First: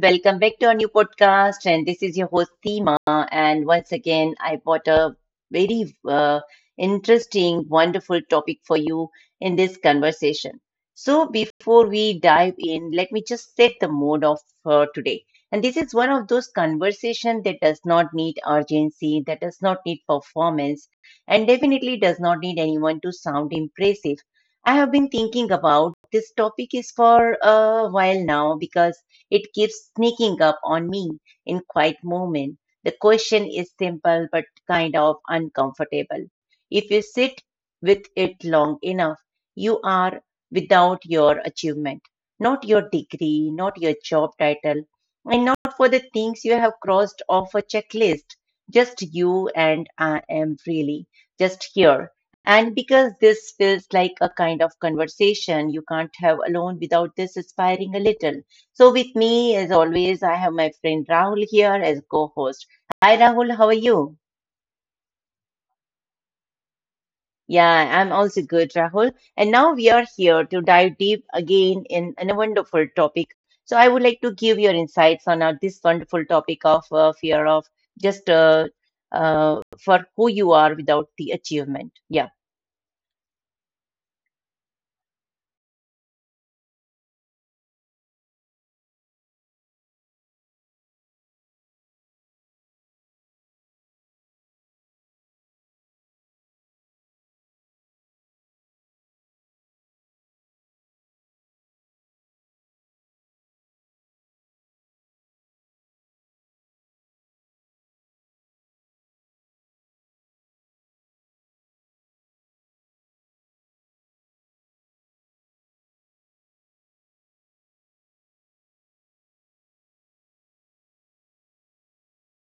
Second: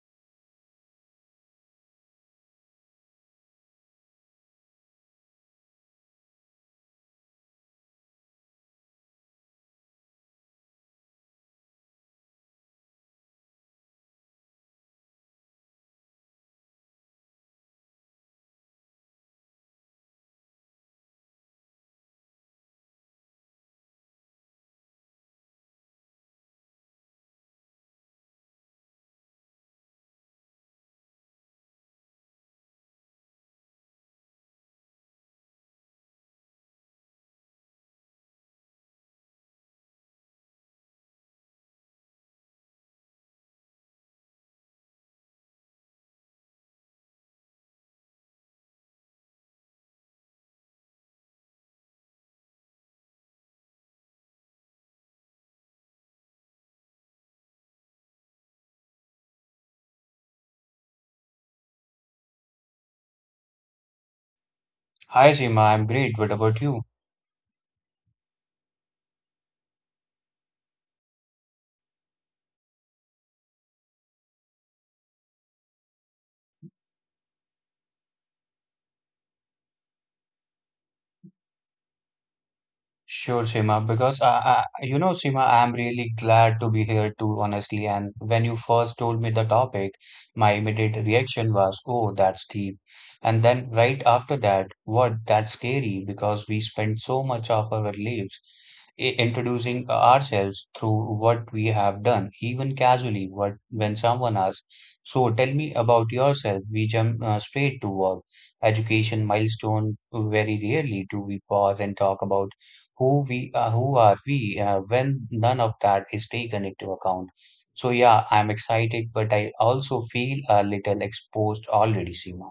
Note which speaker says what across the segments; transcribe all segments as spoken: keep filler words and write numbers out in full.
Speaker 1: Welcome back to our new podcast. And this is your host, Seema. And once again, I brought a very uh, interesting, wonderful topic for you in this conversation. So, before we dive in, let me just set the mood of uh, today. And this is one of those conversations that does not need urgency, that does not need performance, and definitely does not need anyone to sound impressive. I have been thinking about this topic is for a while now because it keeps sneaking up on me in quiet moment. The question is simple but kind of uncomfortable. If you sit with it long enough, you are without your achievement, not your degree, not your job title, and not for the things you have crossed off a checklist. Just you and I am really just here and because this feels like a kind of conversation you can't have alone without this inspiring a little. So, with me, as always, I have my friend Rahul here as co host. Hi, Rahul, how are you?
Speaker 2: Hi, Seema. I'm great. What about you?
Speaker 1: Yeah, I'm also good, Rahul. And now we are here to dive deep again in, in a wonderful topic. So, I would like to give your insights on uh, this wonderful topic of uh, fear of just uh, uh, for who you are without the achievement. Yeah.
Speaker 2: Sure, Seema. Because I, I, you know, Seema, I'm really glad to be here too, honestly. And when you first told me the topic, my immediate reaction was, "Oh, that's deep." And then right after that, what? That's scary because we spend so much of our lives i- introducing ourselves through what we have done, even casually. What when someone asks, "So tell me about yourself," we jump uh, straight to work, education, milestone. Very rarely do we pause and talk about who we uh, who are we uh, when none of that is taken into account. So yeah, I'm excited, but I also feel a little exposed already, Seema.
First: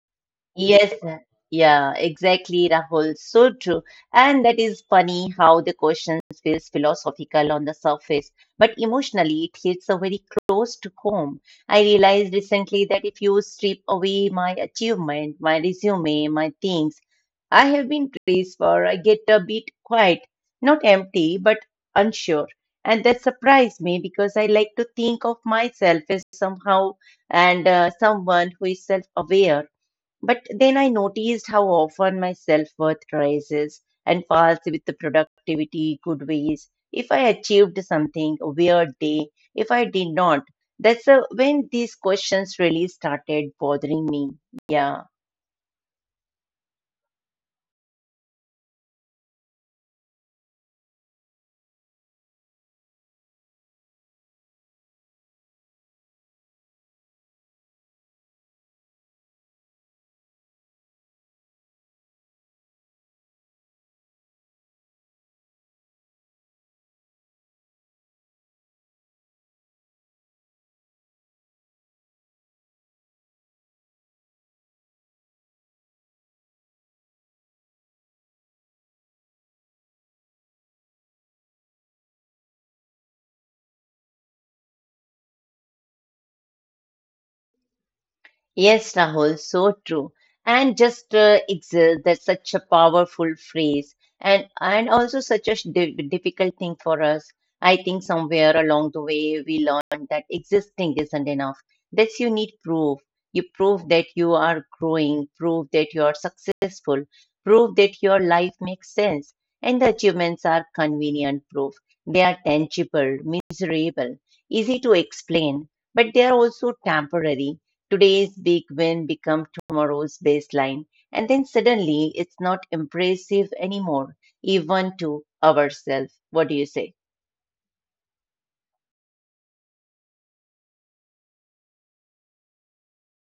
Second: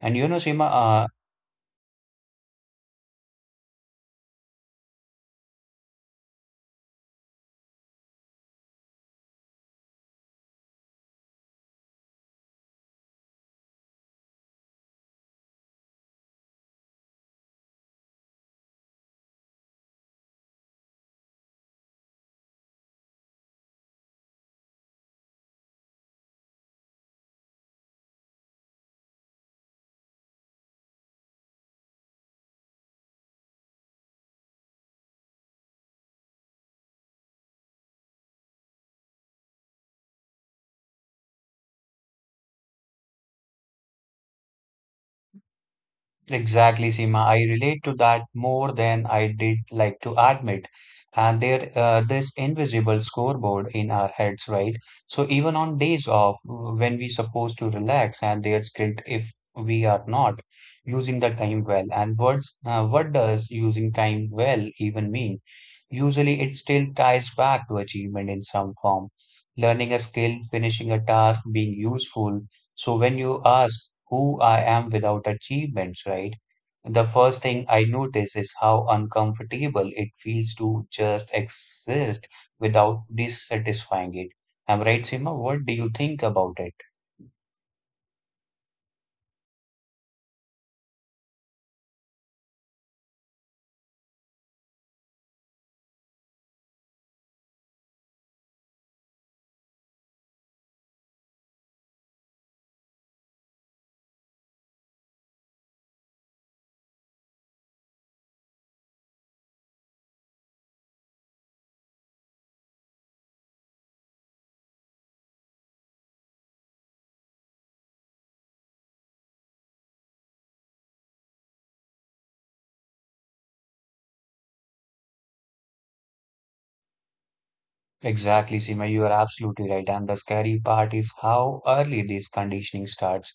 Speaker 2: And you know, Seema,
Speaker 1: Yes,
Speaker 2: uh,
Speaker 1: uh, yeah, exactly, Rahul. So true. And that is funny how the question feels philosophical on the surface, but emotionally it hits a very close to home. I realized recently that if you strip away my achievement, my resume, my things I have been placed for, I get a bit quiet, not empty, but unsure. And that surprised me because I like to think of myself as somehow and uh, someone who is self aware, but then I noticed how often my self worth rises and falls with the productivity, good ways. If I achieved something, a weird day, if I did not, that's uh when these questions really started bothering me. Yeah.
Speaker 2: exactly, Seema. I relate to that more than I did like to admit. And there, uh, this invisible scoreboard in our heads, right? So even on days off, when we supposed to relax, and there's guilt if we are not using the time well. And what's, uh, what does using time well even mean? Usually, it still ties back to achievement in some form. Learning a skill, finishing a task, being useful. So when you ask who I am without achievements, right? The first thing I notice is how uncomfortable it feels to just exist without dissatisfying it. Am I right, Seema? What do you think about it?
Speaker 1: Yes, Rahul, so true. And just uh, exist, that's such a powerful phrase, and and also such a sh- di difficult thing for us. I think somewhere along the way we learned that existing isn't enough. That's you need proof. You prove that you are growing, prove that you are successful, prove that your life makes sense, and the achievements are convenient proof. They are tangible, measurable, easy to explain, but they are also temporary. Today's big win become tomorrow's baseline, and then suddenly it's not impressive anymore, even to ourselves. What do you say?
Speaker 2: Exactly, Seema, you are absolutely right. And the scary part is how early this conditioning starts.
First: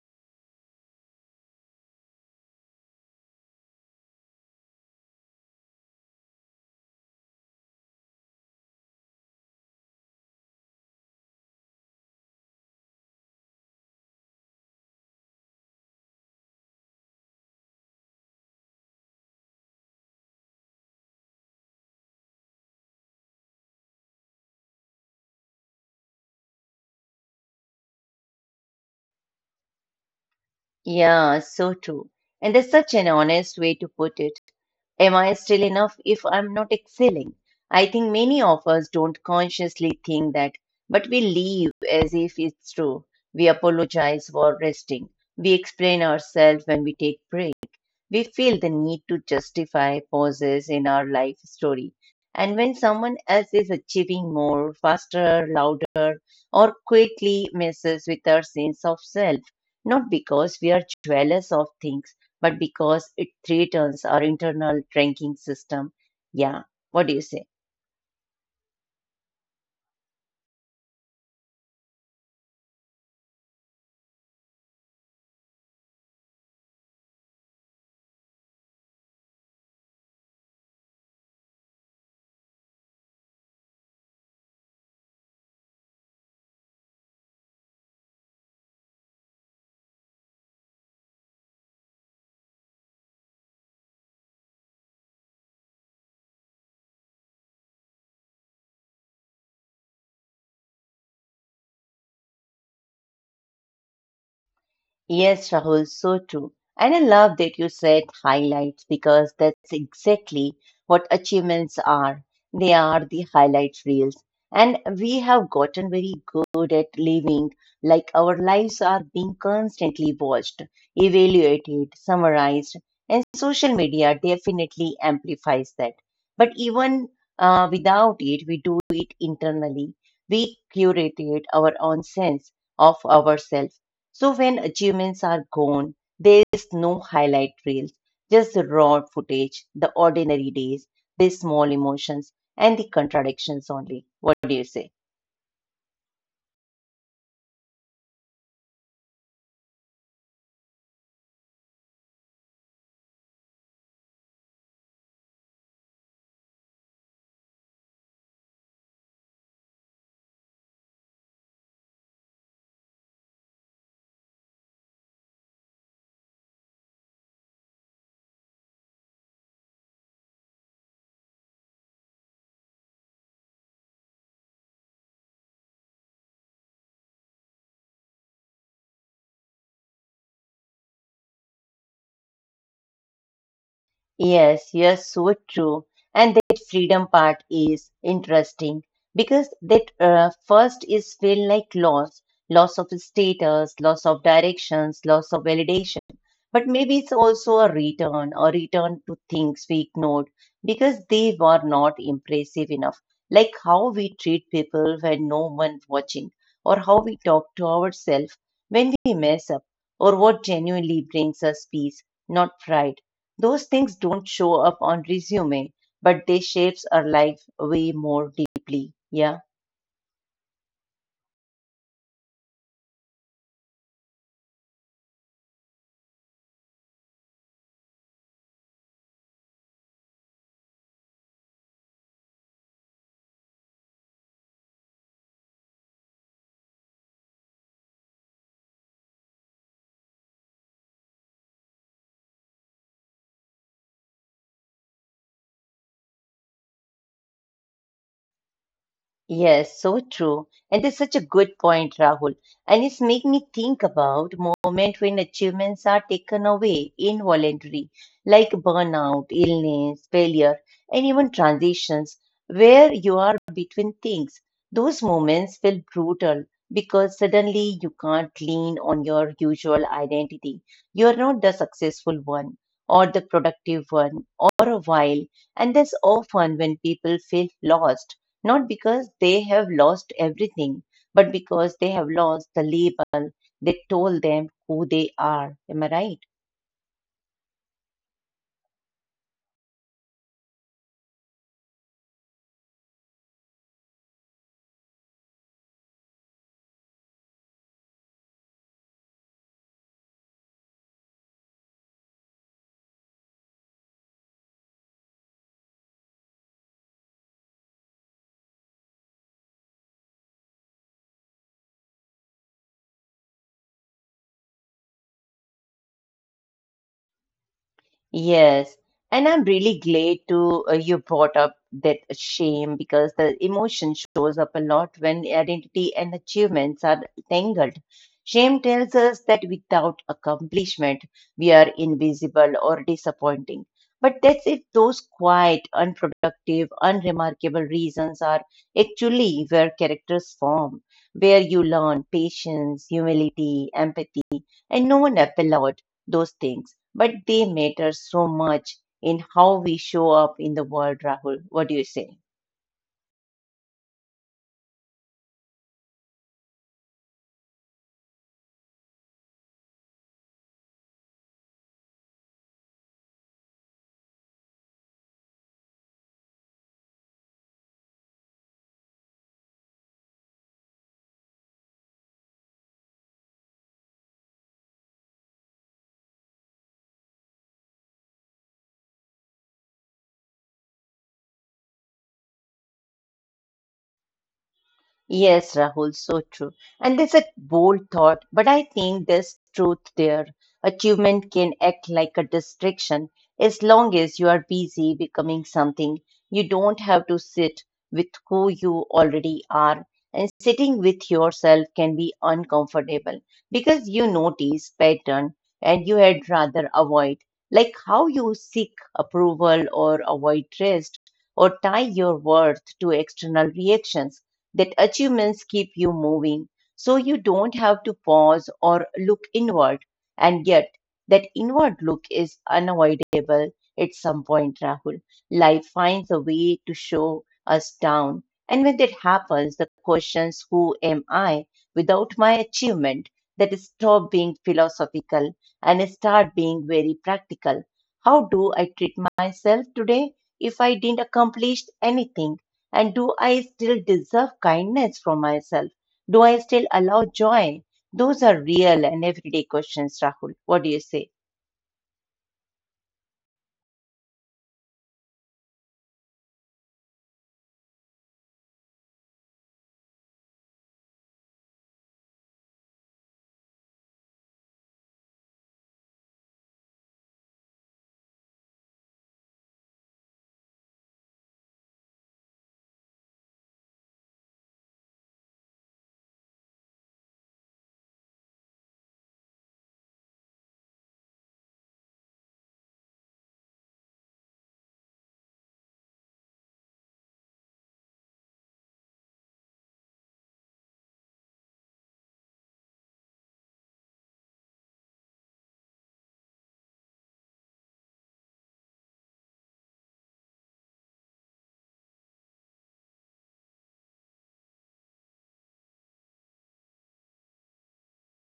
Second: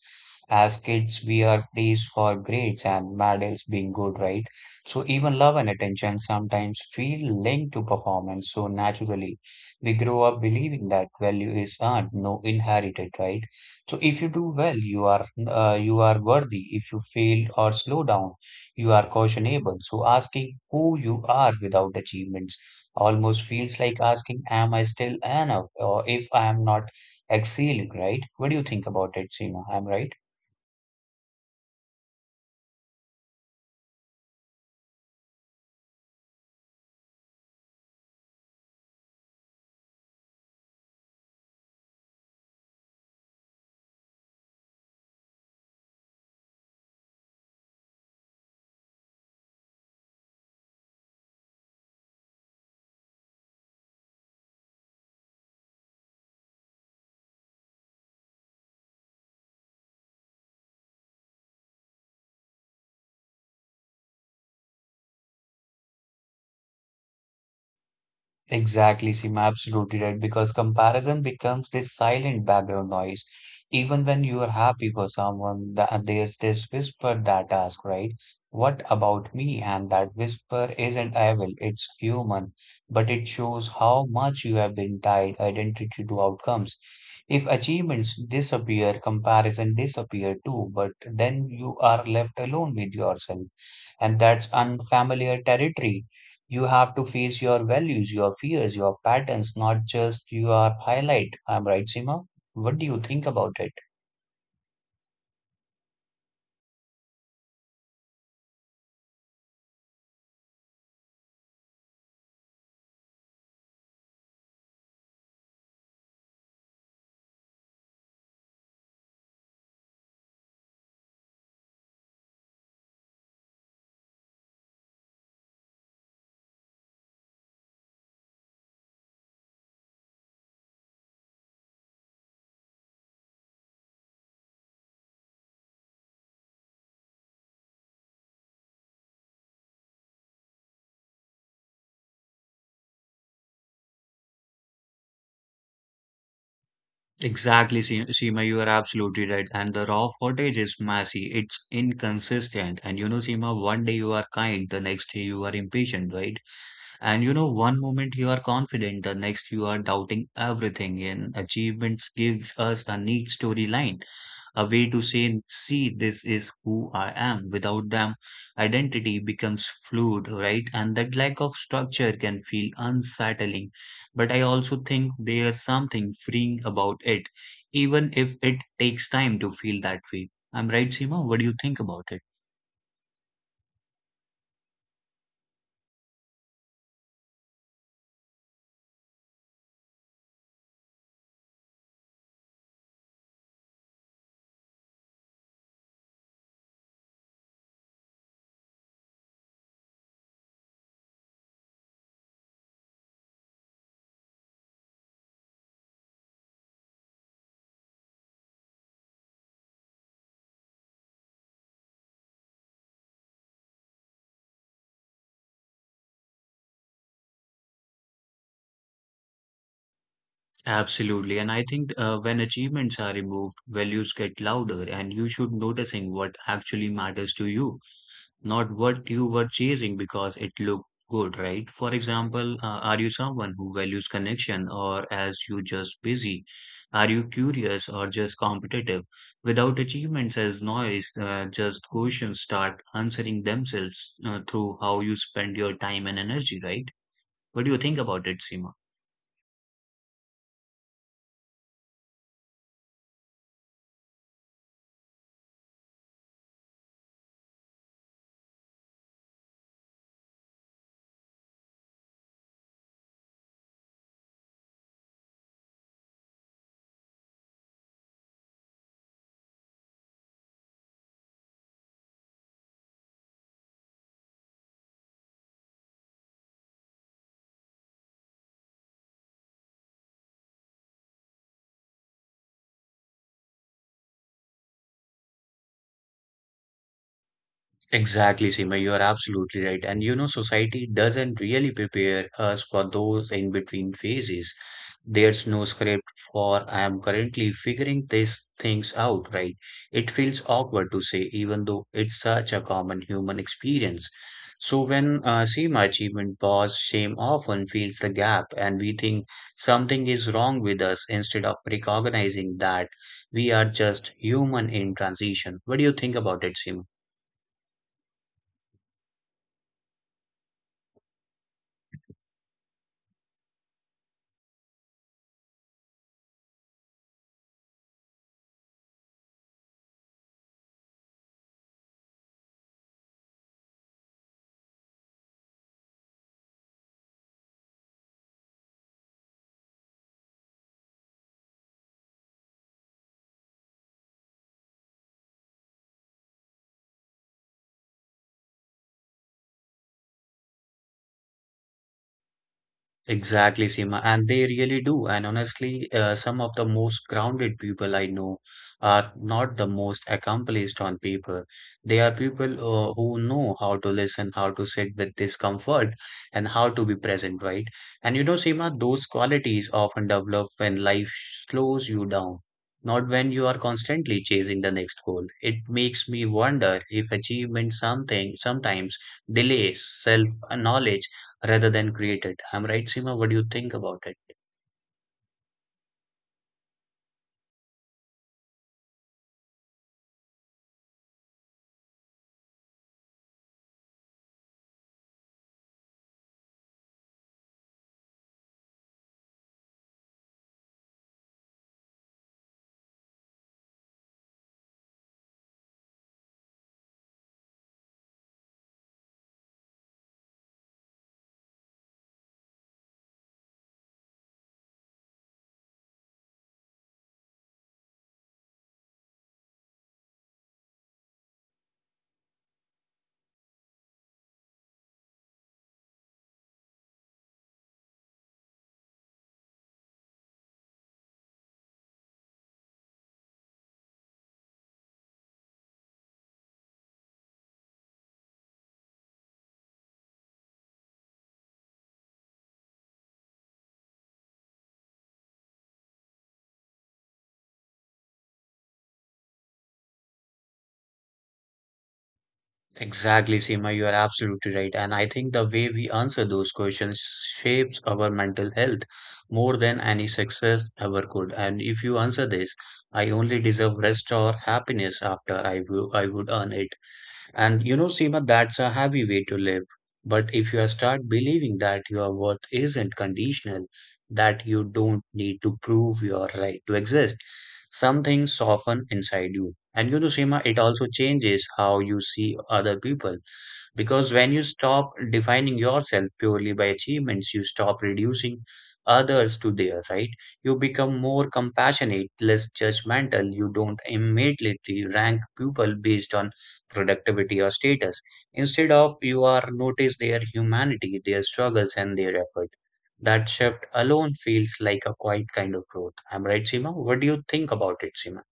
Speaker 2: As kids, we are praised for grades and medals being good, right? So even love and attention sometimes feel linked to performance. So naturally, we grow up believing that value is earned, no inherited, right? So if you do well, you are uh, you are worthy. If you fail or slow down, you are cautionable. So asking who you are without achievements almost feels like asking, am I still enough? Or if I am not excelling, right? What do you think about it, Seema? I'm right.
Speaker 1: Yeah, so true. And there's such an honest way to put it. Am I still enough if I'm not excelling? I think many of us don't consciously think that, but we live as if it's true. We apologize for resting. We explain ourselves when we take breaks. We feel the need to justify pauses in our life story. And when someone else is achieving more, faster, louder, or quickly messes with our sense of self, not because we are jealous of things, but because it threatens our internal ranking system. Yeah, what do you say?
Speaker 2: Exactly, Seema, absolutely right. Because comparison becomes this silent background noise. Even when you are happy for someone, th- there's this whisper that asks, right? What about me? And that whisper isn't evil, it's human, but it shows how much you have been tied identity to outcomes. If achievements disappear, comparison disappear too, but then you are left alone with yourself, and that's unfamiliar territory. You have to face your values, your fears, your patterns, not just your highlight. I'm right, Seema? What do you think about it?
Speaker 1: Yes, Rahul, so true. And I love that you said highlights because that's exactly what achievements are. They are the highlight reels. And we have gotten very good at living like our lives are being constantly watched, evaluated, summarized, and social media definitely amplifies that. But even uh, without it, we do it internally. We curated our own sense of ourselves so when achievements are gone, there is no highlight reels, just the raw footage, the ordinary days, the small emotions, and the contradictions only. What do you say?
Speaker 2: Exactly, Se- Seema, you are absolutely right. And the raw footage is messy, it's inconsistent. And you know, Seema, one day you are kind, the next day you are impatient, right? And you know, one moment you are confident, the next you are doubting everything. And achievements give us a neat storyline, a way to say, see, this is who I am. Without them, identity becomes fluid, right? And that lack of structure can feel unsettling. But I also think there's something freeing about it, even if it takes time to feel that way. I'm right, Seema? What do you think about it?
Speaker 1: Yes, yes, so true. And that freedom part is interesting because that uh, first is feel like loss, loss of status, loss of directions, loss of validation. But maybe it's also a return, a return to things we ignored because they were not impressive enough. Like how we treat people when no one's watching, or how we talk to ourselves when we mess up, or what genuinely brings us peace, not pride. Those things don't show up on resume, but they shapes our life way more deeply. Yeah.
Speaker 2: Absolutely. And I think uh, when achievements are removed, values get louder, and you should noticing what actually matters to you, not what you were chasing because it looked good, right? For example, uh, are you someone who values connection, or as you just busy? Are you curious or just competitive? Without achievements as noise, uh, just questions start answering themselves uh, through how you spend your time and energy, right? What do you think about it, Seema?
Speaker 1: Yes, so true. And that's such a good point, Rahul. And it's make me think about moment when achievements are taken away involuntarily, like burnout, illness, failure, and even transitions where you are between things. Those moments feel brutal because suddenly you can't lean on your usual identity. You are not the successful one or the productive one or a while. And that's often when people feel lost not because they have lost everything, but because they have lost the label that told them who they are. Am I right?
Speaker 2: Exactly, Seema, you are absolutely right. And you know, society doesn't really prepare us for those in between phases. There's no script for I am currently figuring these things out, right? It feels awkward to say, even though it's such a common human experience. So when uh, Seema achievement pause, shame often fills the gap, and we think something is wrong with us instead of recognizing that we are just human in transition. What do you think about it, Seema?
Speaker 1: Yes, and I'm really glad to uh, you brought up that shame because the emotion shows up a lot when identity and achievements are tangled. Shame tells us that without accomplishment, we are invisible or disappointing. But that's if those quiet, unproductive, unremarkable reasons are actually where characters form, where you learn patience, humility, empathy, and no one applaud those things, but they matter so much in how we show up in the world, Rahul. What do you say?
Speaker 2: Exactly, Seema, and they really do. And honestly, uh, some of the most grounded people I know are not the most accomplished on paper. They are people uh, who know how to listen, how to sit with discomfort, and how to be present, right? And you know, Seema, those qualities often develop when life slows you down, not when you are constantly chasing the next goal. It makes me wonder if achievement something sometimes delays self-knowledge rather than created. I'm right, Seema. What do you think about it?
Speaker 1: Yes, Rahul, so true. And there's a bold thought, but I think there's truth there. Achievement can act like a distraction as long as you are busy becoming something. You don't have to sit with who you already are. And sitting with yourself can be uncomfortable because you notice pattern and you had rather avoid, like how you seek approval or avoid rest or tie your worth to external reactions that achievements keep you moving. So you don't have to pause or look inward. And yet, that inward look is unavoidable at some point, Rahul. Life finds a way to show us down. And when that happens, the questions, who am I without my achievement, that stop being philosophical and start being very practical. How do I treat myself today if I didn't accomplish anything? And do I still deserve kindness from myself? Do I still allow joy? Those are real and everyday questions, Rahul. What do you say?
Speaker 2: Exactly, Seema. You are absolutely right. And I think the way we answer those questions shapes our mental health more than any success ever could. And if you answer this, I only deserve rest or happiness after I w- I would earn it. And you know, Seema, that's a heavy way to live. But if you start believing that your worth isn't conditional, that you don't need to prove your right to exist, something soften inside you. And you know, Seema, it also changes how you see other people. Because when you stop defining yourself purely by achievements, you stop reducing others to their right. You become more compassionate, less judgmental. You don't immediately rank people based on productivity or status. Instead of you are notice their humanity, their struggles and their effort. That shift alone feels like a quiet kind of growth. I'm right, Seema? What do you think about it, Seema?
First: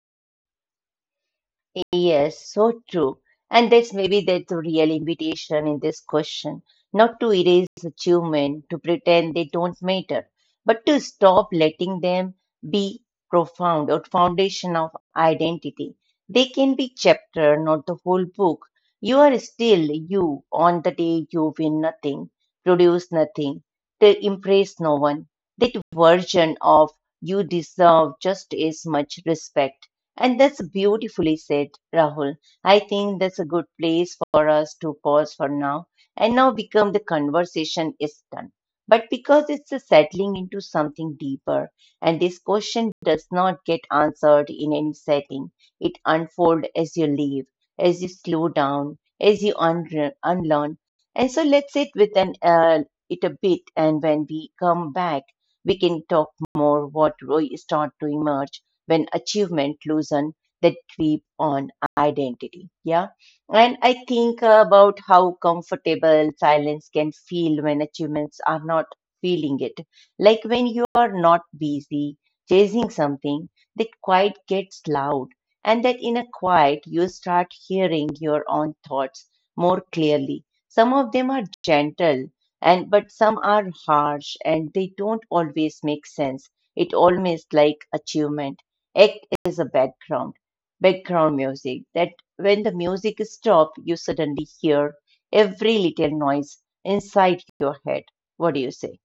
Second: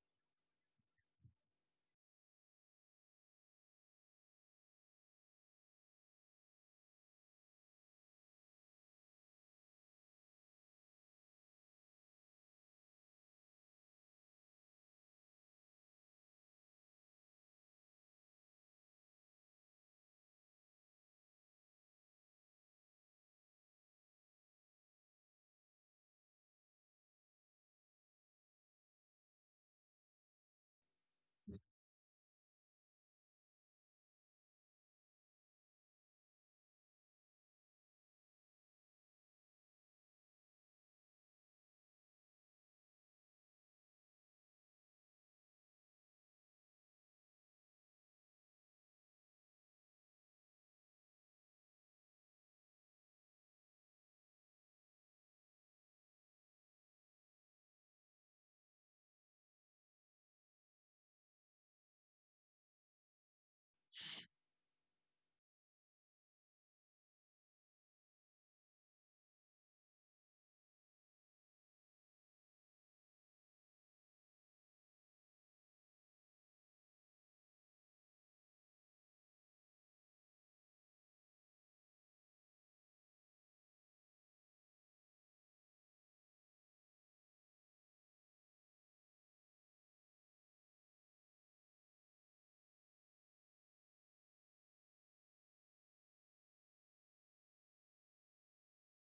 Speaker 1: Yes, so true. And that's maybe that's the real invitation in this question, not to erase achievement, to pretend they don't matter, but to stop letting them be profound or foundation of identity. They can be chapter, not the whole book. You are still you on the day you win nothing, produce nothing, to impress no one. That version of you deserve just as much respect and that's beautifully said, Rahul. I think that's a good place for us to pause for now and now become the conversation is done. But because it's a settling into something deeper, and this question does not get answered in any setting, it unfolds as you leave, as you slow down, as you unre- unlearn. And so let's sit with an, uh, it a bit, and when we come back, we can talk more what really start to emerge when achievement loosen that grip on identity. Yeah. And I think about how comfortable silence can feel when achievements are not feeling it. Like when you are not busy chasing something, that quiet gets loud. And that in a quiet, you start hearing your own thoughts more clearly. Some of them are gentle, and but some are harsh, and they don't always make sense. It almost like achievement Act is a background, background music that when the music stops, you suddenly hear every little noise inside your head. What do you say?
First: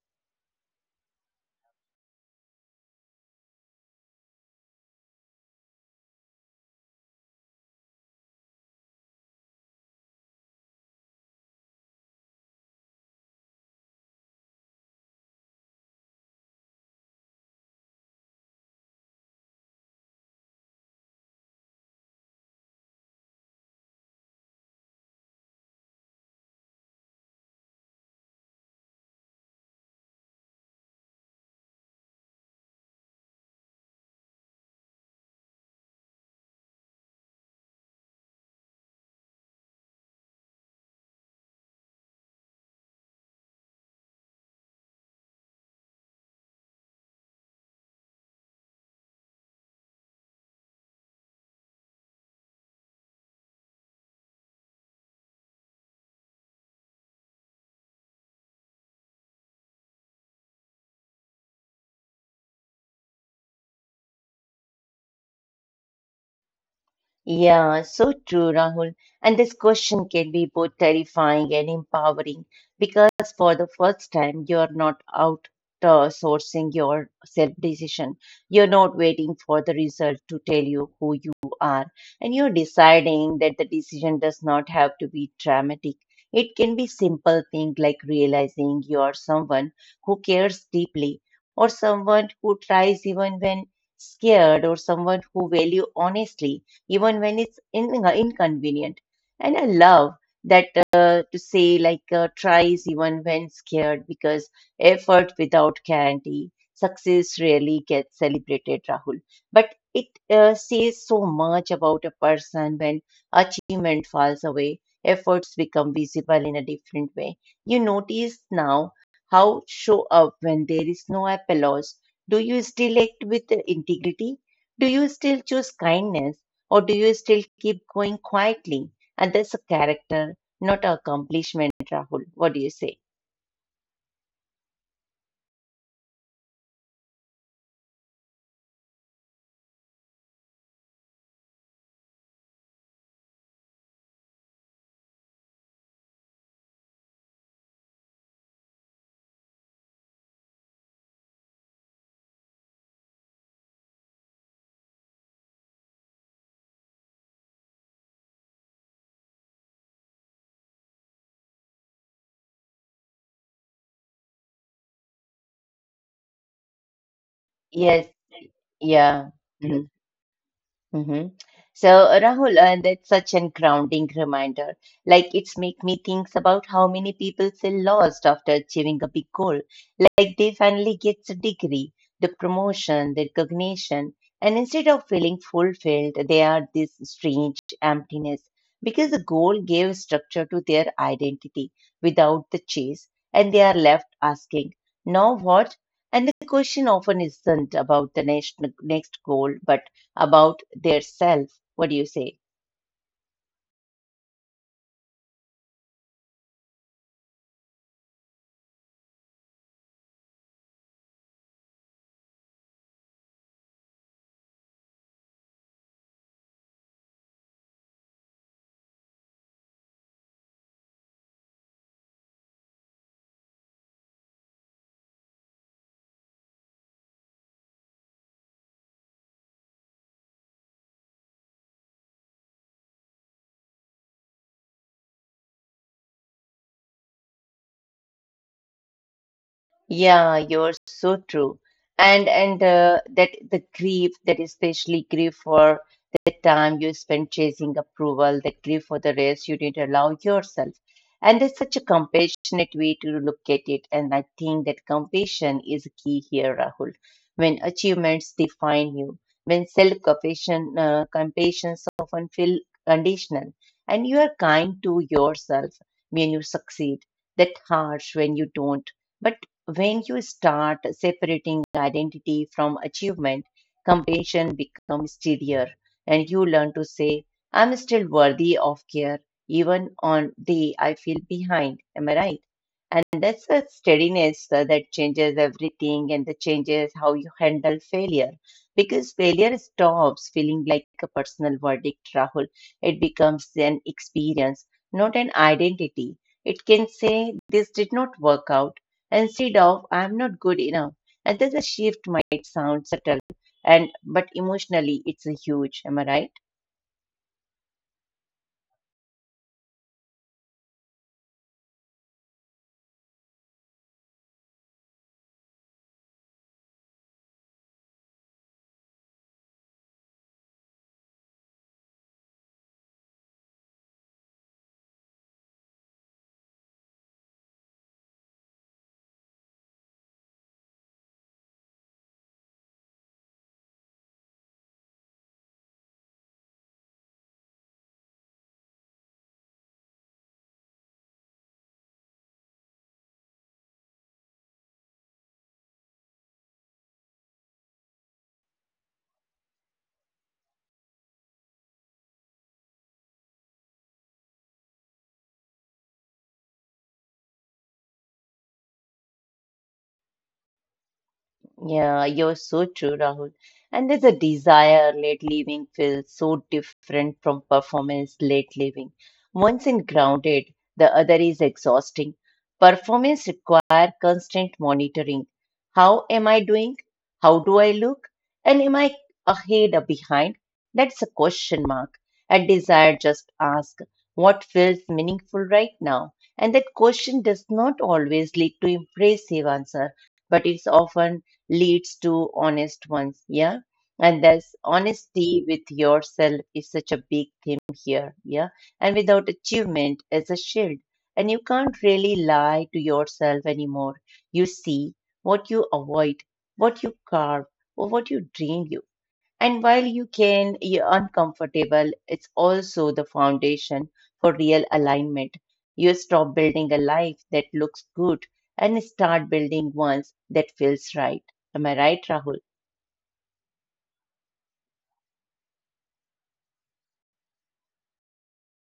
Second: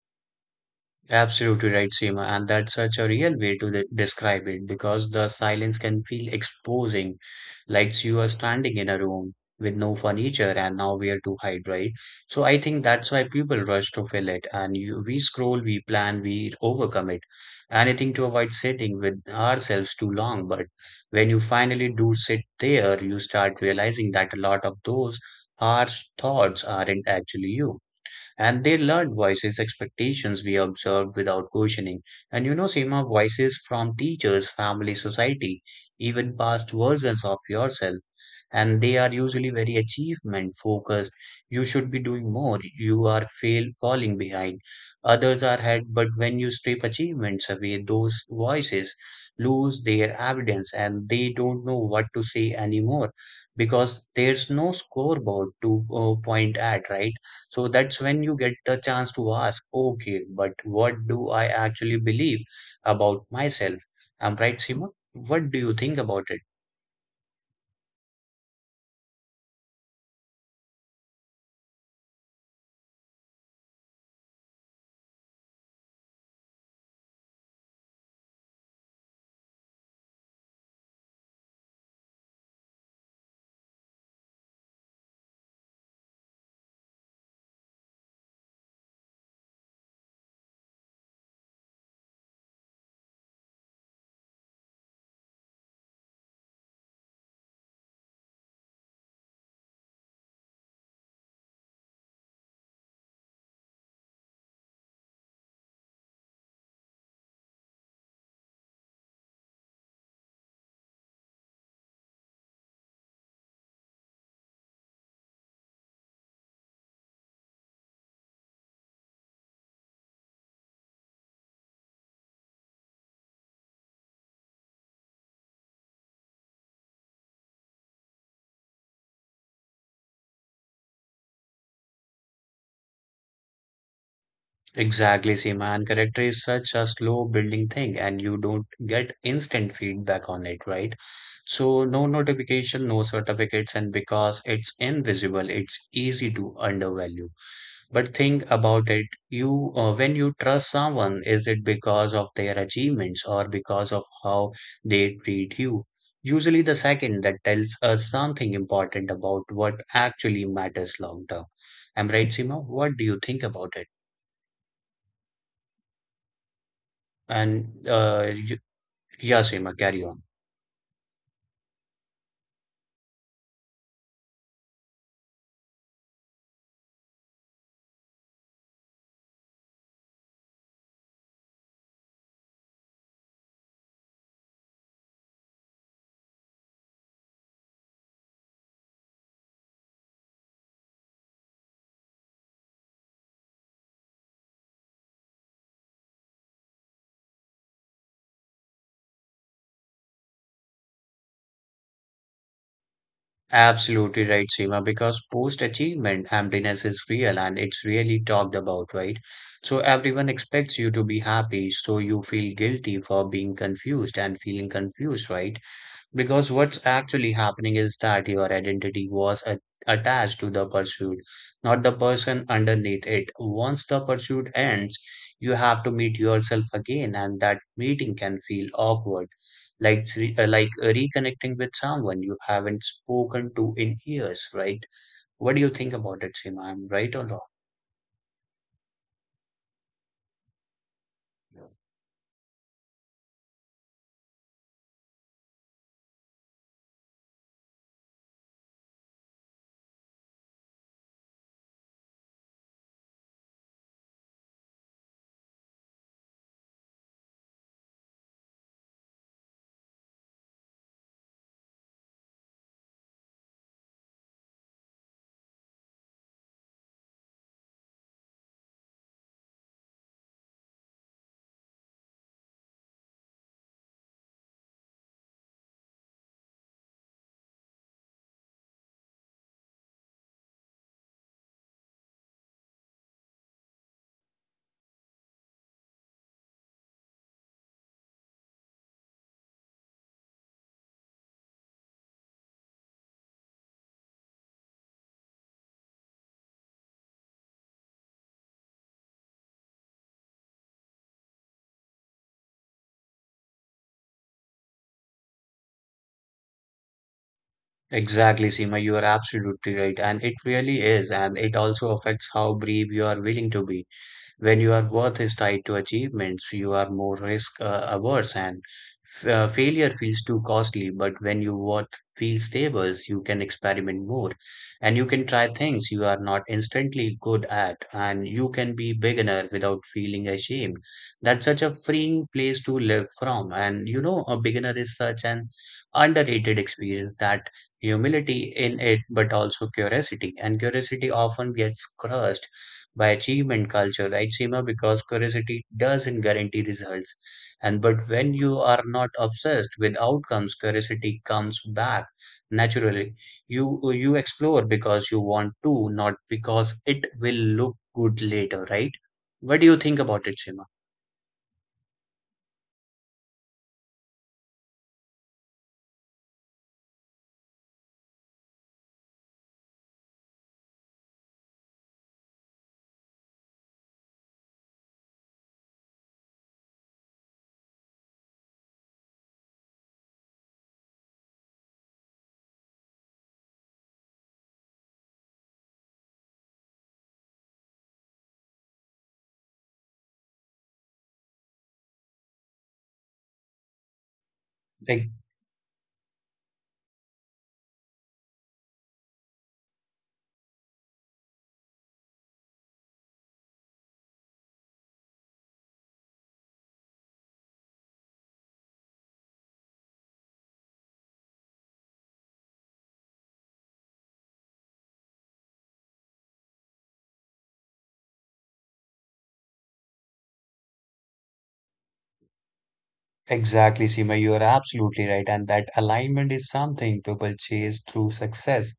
Speaker 2: Absolutely right, Seema, and that's such a real way to de- describe it because the silence can feel exposing, like you are standing in a room with no furniture and nowhere to hide, right? So I think that's why people rush to fill it, and you, we scroll, we plan, we overcome it, anything to avoid sitting with ourselves too long. But when you finally do sit there, you start realizing that a lot of those harsh thoughts aren't actually you and they learned voices, expectations we observed without questioning. And you know, Seema, voices from teachers, family, society, even past versions of yourself. And they are usually very achievement focused. You should be doing more. You are fail falling behind. Others are ahead, but when you strip achievements away, those voices lose their evidence and they don't know what to say anymore because there's no scoreboard to uh, point at, right? So that's when you get the chance to ask, okay, but what do I actually believe about myself? I'm right, Seema? What do you think about it?
Speaker 1: Yeah, so true, Rahul. And this question can be both terrifying and empowering because for the first time, you're not outsourcing your self decision. You're not waiting for the result to tell you who you are. And you're deciding that the decision does not have to be dramatic. It can be simple things like realizing you are someone who cares deeply or someone who tries even when scared or someone who value honestly even when it's in, inconvenient. And I love that uh, to say like uh, tries even when scared because effort without guarantee, success rarely gets celebrated, Rahul. But it uh, says so much about a person when achievement falls away, efforts become visible in a different way. You notice now how show up when there is no applause. Do you still act with integrity? Do you still choose kindness? Or do you still keep going quietly? And that's a character, not an accomplishment, Rahul. What do you say?
Speaker 2: Exactly, Seema. And character is such a slow building thing, and you don't get instant feedback on it, right? So, no notification, no certificates, and because it's invisible, it's easy to undervalue. But think about it. You, uh, when you trust someone, is it because of their achievements or because of how they treat you? Usually, the second that tells us something important about what actually matters long term. I'm right, Seema? What do you think about it? And
Speaker 1: Yes.
Speaker 2: uh, y-
Speaker 1: Yeah.
Speaker 2: yeah, Seema,
Speaker 1: Mhm.
Speaker 2: carry on.
Speaker 1: Hmm. So, uh, Rahul, uh, that's such an grounding reminder. Like, it's make me think about how many people feel lost after achieving a big goal. Like, they finally get a degree, the promotion, the recognition, and instead of feeling fulfilled, they are this strange emptiness because the goal gave structure to their identity without the chase, and they are left asking, now what? And the question often isn't about the next next goal, but about their self. What do you say?
Speaker 2: Absolutely right, Seema, because post-achievement emptiness is real and it's really talked about, right? So everyone expects you to be happy, so you feel guilty for being confused and feeling confused, right? Because what's actually happening is that your identity was a- attached to the pursuit, not the person underneath it. Once the pursuit ends, you have to meet yourself again, and that meeting can feel awkward, like s- uh, like reconnecting with someone you haven't spoken to in years, right? What do you think about it, Seema? I'm right or wrong?
Speaker 1: Yeah, you're so true. And and uh, That the grief, that especially grief for the time you spent chasing approval, that grief for the rest you didn't allow yourself. And it's such a compassionate way to look at it. And I think that compassion is key here, Rahul. When achievements define you, when self-compassion, uh, compassions often feel conditional, and you are kind to yourself when you succeed, that harsh when you don't. But. When you start separating identity from achievement, compassion becomes steadier and you learn to say, I'm still worthy of care even on day I feel behind. Am I right? And that's a steadiness uh, that changes everything and that changes how you handle failure. Because failure stops feeling like a personal verdict, Rahul. It becomes an experience, not an identity. It can say, this did not work out instead of "I'm not good enough." And that a shift might sound subtle and but emotionally it's a huge, am I right?
Speaker 2: Exactly, Seema, you are absolutely right, and it really is, and it also affects how brave you are willing to be. When your worth is tied to achievements, you are more risk uh, averse and f- uh, failure feels too costly. But when your worth feels stable, you can experiment more and you can try things you are not instantly good at, and you can be beginner without feeling ashamed. That's such a freeing place to live from. And you know, a beginner is such an underrated experience that humility in it, but also curiosity. And curiosity often gets crushed by achievement culture, right, Seema? Because curiosity doesn't guarantee results. And but when you are not obsessed with outcomes, curiosity comes back naturally. You you explore because you want to, not because it will look good later, right? What do you think about it, Seema?
Speaker 1: Yeah, you're so true, Rahul. And there's a desire late living feels so different from performance late living. One's in grounded, the other is exhausting. Performance require constant monitoring. How am I doing? How do I look? And am I ahead or behind? That's a question mark. And desire just ask what feels meaningful right now. And that question does not always lead to impressive answer but it's often leads to honest ones. Yeah. And thus,
Speaker 2: Like,
Speaker 1: honesty with yourself is such a big theme here. Yeah. And without achievement as a shield. And you can't really lie to yourself anymore. You see what you avoid, what you carve, or what you dream and while you can be uncomfortable, it's also the foundation for real alignment. You stop building a life that looks good and start building ones that feels right. Am I right, Rahul?
Speaker 2: exactly, Seema, you are absolutely right. And that alignment is something people chase through success.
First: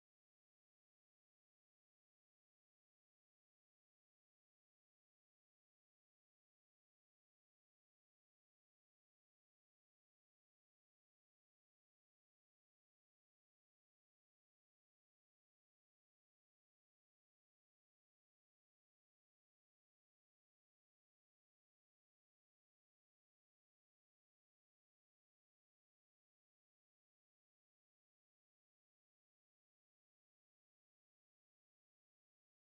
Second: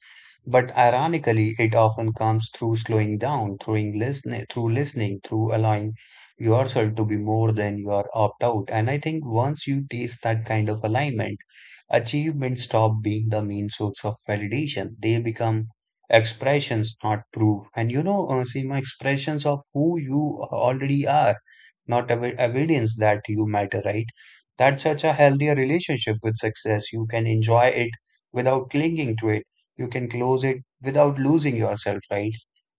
Speaker 2: But ironically, it often comes through slowing down, through listening, through listening, through allowing yourself to be more than you are opt out. And I think once you taste that kind of alignment, achievements stop being the main source of validation. They become expressions, not proof. And you know, uh, Seema, expressions of who you already are, not ev evidence that you matter, right? That's such a healthier relationship with success. You can enjoy it without clinging to it. You can close it without losing yourself, right?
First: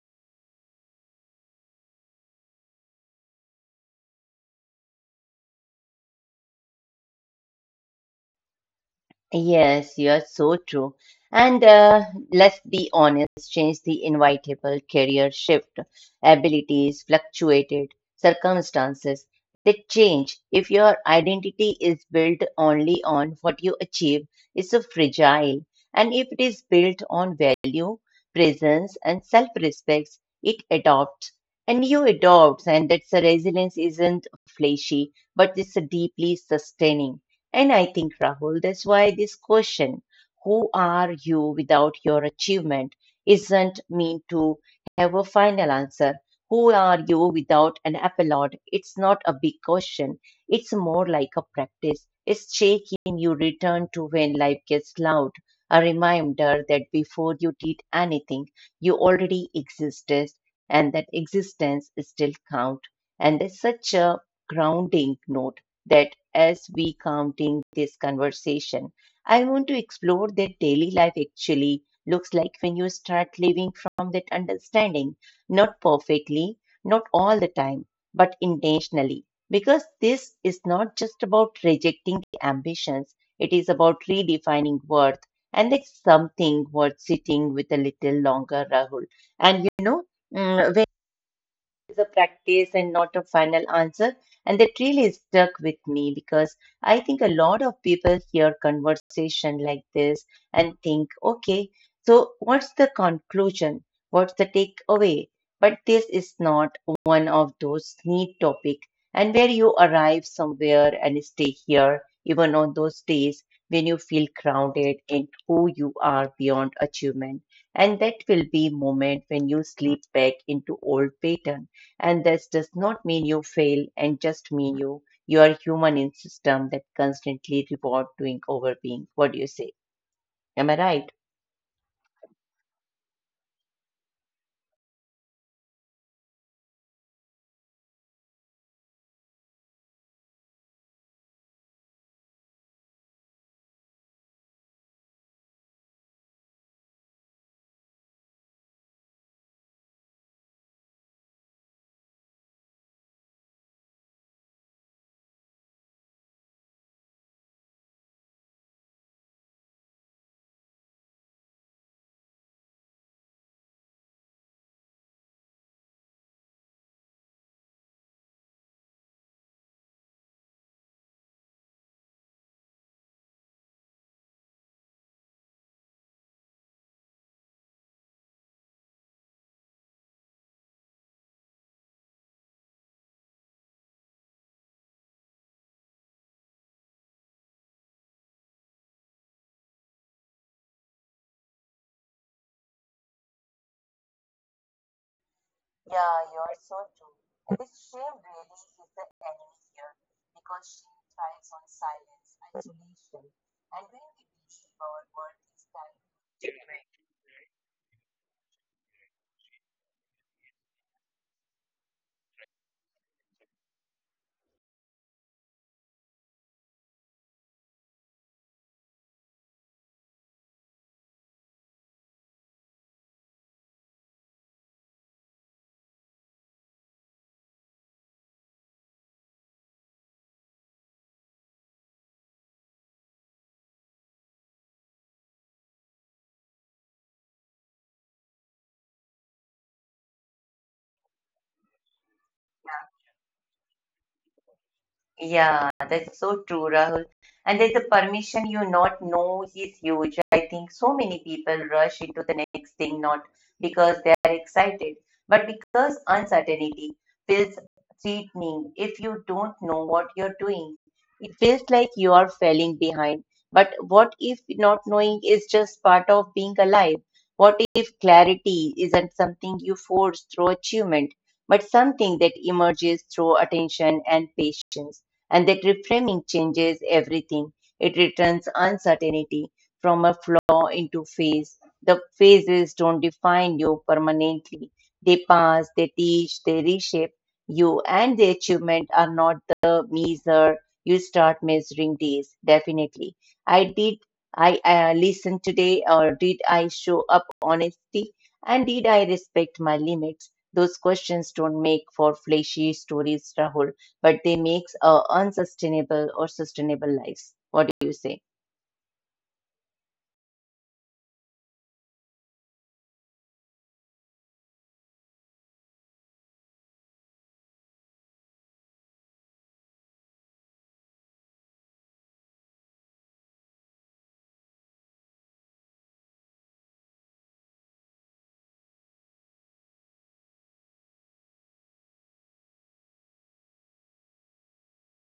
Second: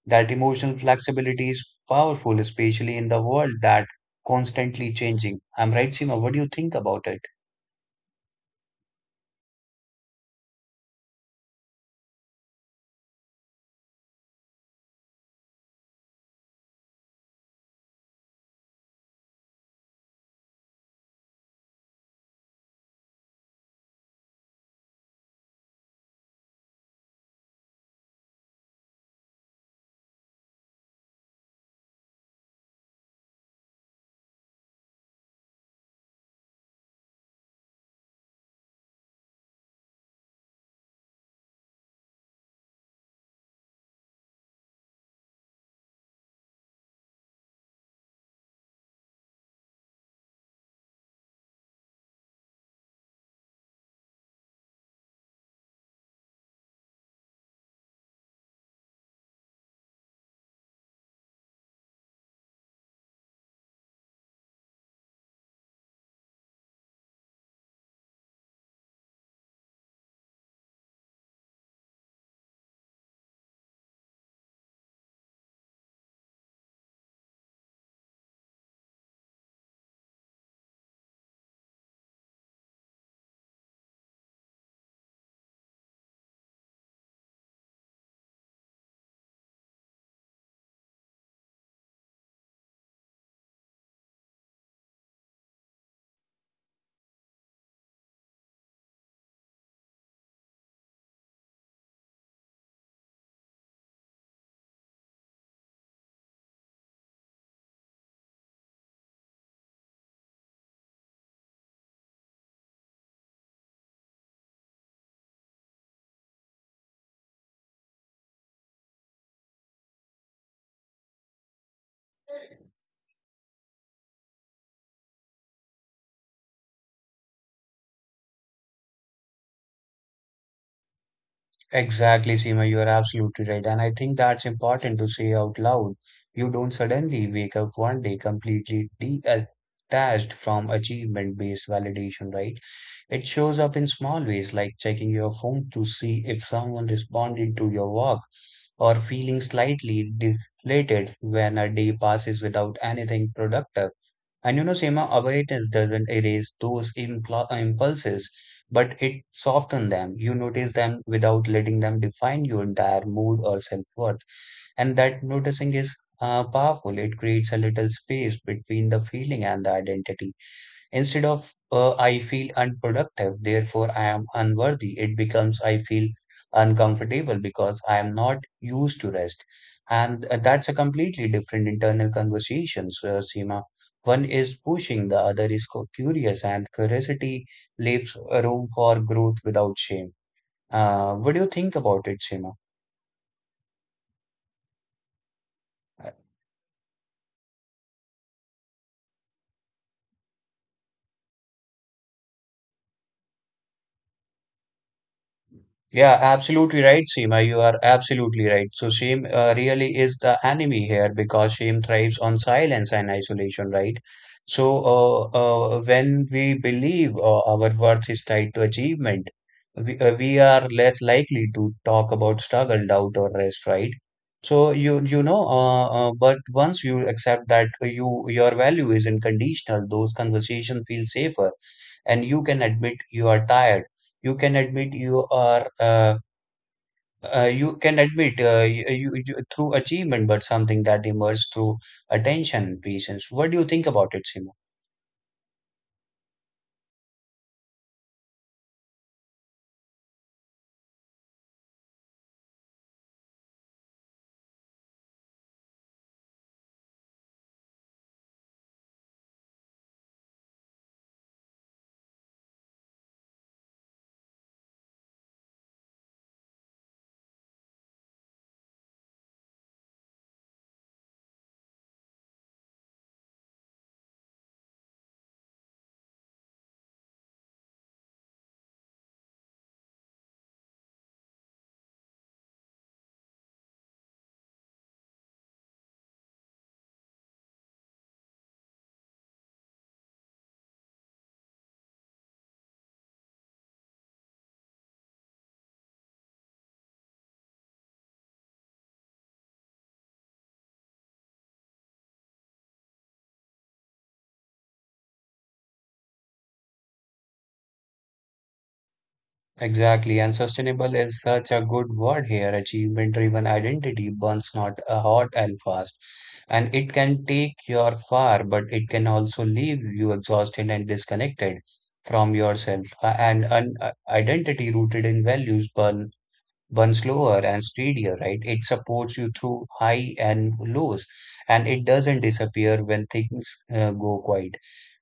Speaker 2: That emotional flexibility is powerful, especially in the world that constantly changing. I'm right, Seema. What do you think about it?
Speaker 1: Yes, you are so true. And uh, let's be honest, change the inevitable career shift. Abilities fluctuated, circumstances they change. If your identity is built only on what you achieve, it's so fragile. And if it is built on value, presence, and self-respect, it adopts. And you adopts, and that's a resilience isn't flashy, but it's deeply sustaining. And I think, Rahul, that's why this question, who are you without your achievement, isn't meant to have a final answer. Who are you without an applaud? It's not a big question. It's more like a practice. It's shaking you return to when life gets loud. A reminder that before you did anything, you already existed and that existence still count. And that's such a grounding note that as we counting this conversation, I want to explore that daily life actually looks like when you start living from that understanding, not perfectly, not all the time, but intentionally. Because this is not just about rejecting the ambitions, it is about redefining worth. And that's something worth sitting with a little longer, Rahul. And you know, mm, is a practice and not a final answer. And that really stuck with me because I think a lot of people hear conversation like this and think, okay, so what's the conclusion? What's the takeaway? But this is not one of those neat topic and where you arrive somewhere and stay here, even on those days when you feel grounded in who you are beyond achievement. And that will be moment when you slip back into old pattern and this does not mean you fail and just mean you you are human in system that constantly reward doing over being. What do you say? Am I right?
Speaker 2: Exactly, Seema, you are absolutely right. And I think that's important to say out loud. You don't suddenly wake up one day completely detached from achievement-based validation, right? It shows up in small ways, like checking your phone to see if someone responded to your work, or feeling slightly deflated when a day passes without anything productive. And you know, Seema, awareness doesn't erase those impl impulses, but it softens them. You notice them without letting them define your entire mood or self-worth. And that noticing is uh, powerful. It creates a little space between the feeling and the identity. Instead of uh, I feel unproductive, therefore I am unworthy, it becomes I feel uncomfortable because I am not used to rest. And uh, that's a completely different internal conversation, Sir Seema. One is pushing, the other is cu- curious, and curiosity leaves room for growth without shame. Uh, what do you think about it, Seema?
Speaker 1: Yeah, you're so true. And this shame really is the enemy here because shame thrives on silence, isolation, and when we believe our worth is tied.
Speaker 2: Yeah, absolutely right, Seema. You are absolutely right. So shame uh, really is the enemy here because shame thrives on silence and isolation, right? So uh, uh, when we believe uh, our worth is tied to achievement, we, uh, we are less likely to talk about struggle, doubt, or rest, right? So you you know, uh, uh, but once you accept that you your value is unconditional, those conversations feel safer and you can admit you are tired you can admit you are uh, uh, you can admit uh, you, you, you- through achievement but something that emerges through attention and patience. What do you think about it, Simo?
Speaker 1: Yeah, that's so true, Rahul. And there's a permission you not know is huge. I think so many people rush into the next thing not because they are excited, but because uncertainty feels threatening. If you don't know what you're doing, it feels like you are falling behind. But what if not knowing is just part of being alive? What if clarity isn't something you force through achievement, but something that emerges through attention and patience? And that reframing changes everything. It returns uncertainty from a flaw into phase. The phases don't define you permanently. They pass, they teach, they reshape you, and the achievement are not the measure you start measuring days. Definitely, I did. I uh, listen today, or did I show up honesty, and did I respect my limits? Those questions don't make for flashy stories, Rahul but they makes a unsustainable or sustainable lives. What do you say?
Speaker 2: Exactly, and sustainable is such a good word here. Achievement-driven identity burns not uh, hot and fast, and it can take you far, but it can also leave you exhausted and disconnected from yourself. Uh, And an uh, identity rooted in values burn one slower and steadier, right? It supports you through high and lows, and it doesn't disappear when things uh, go quiet.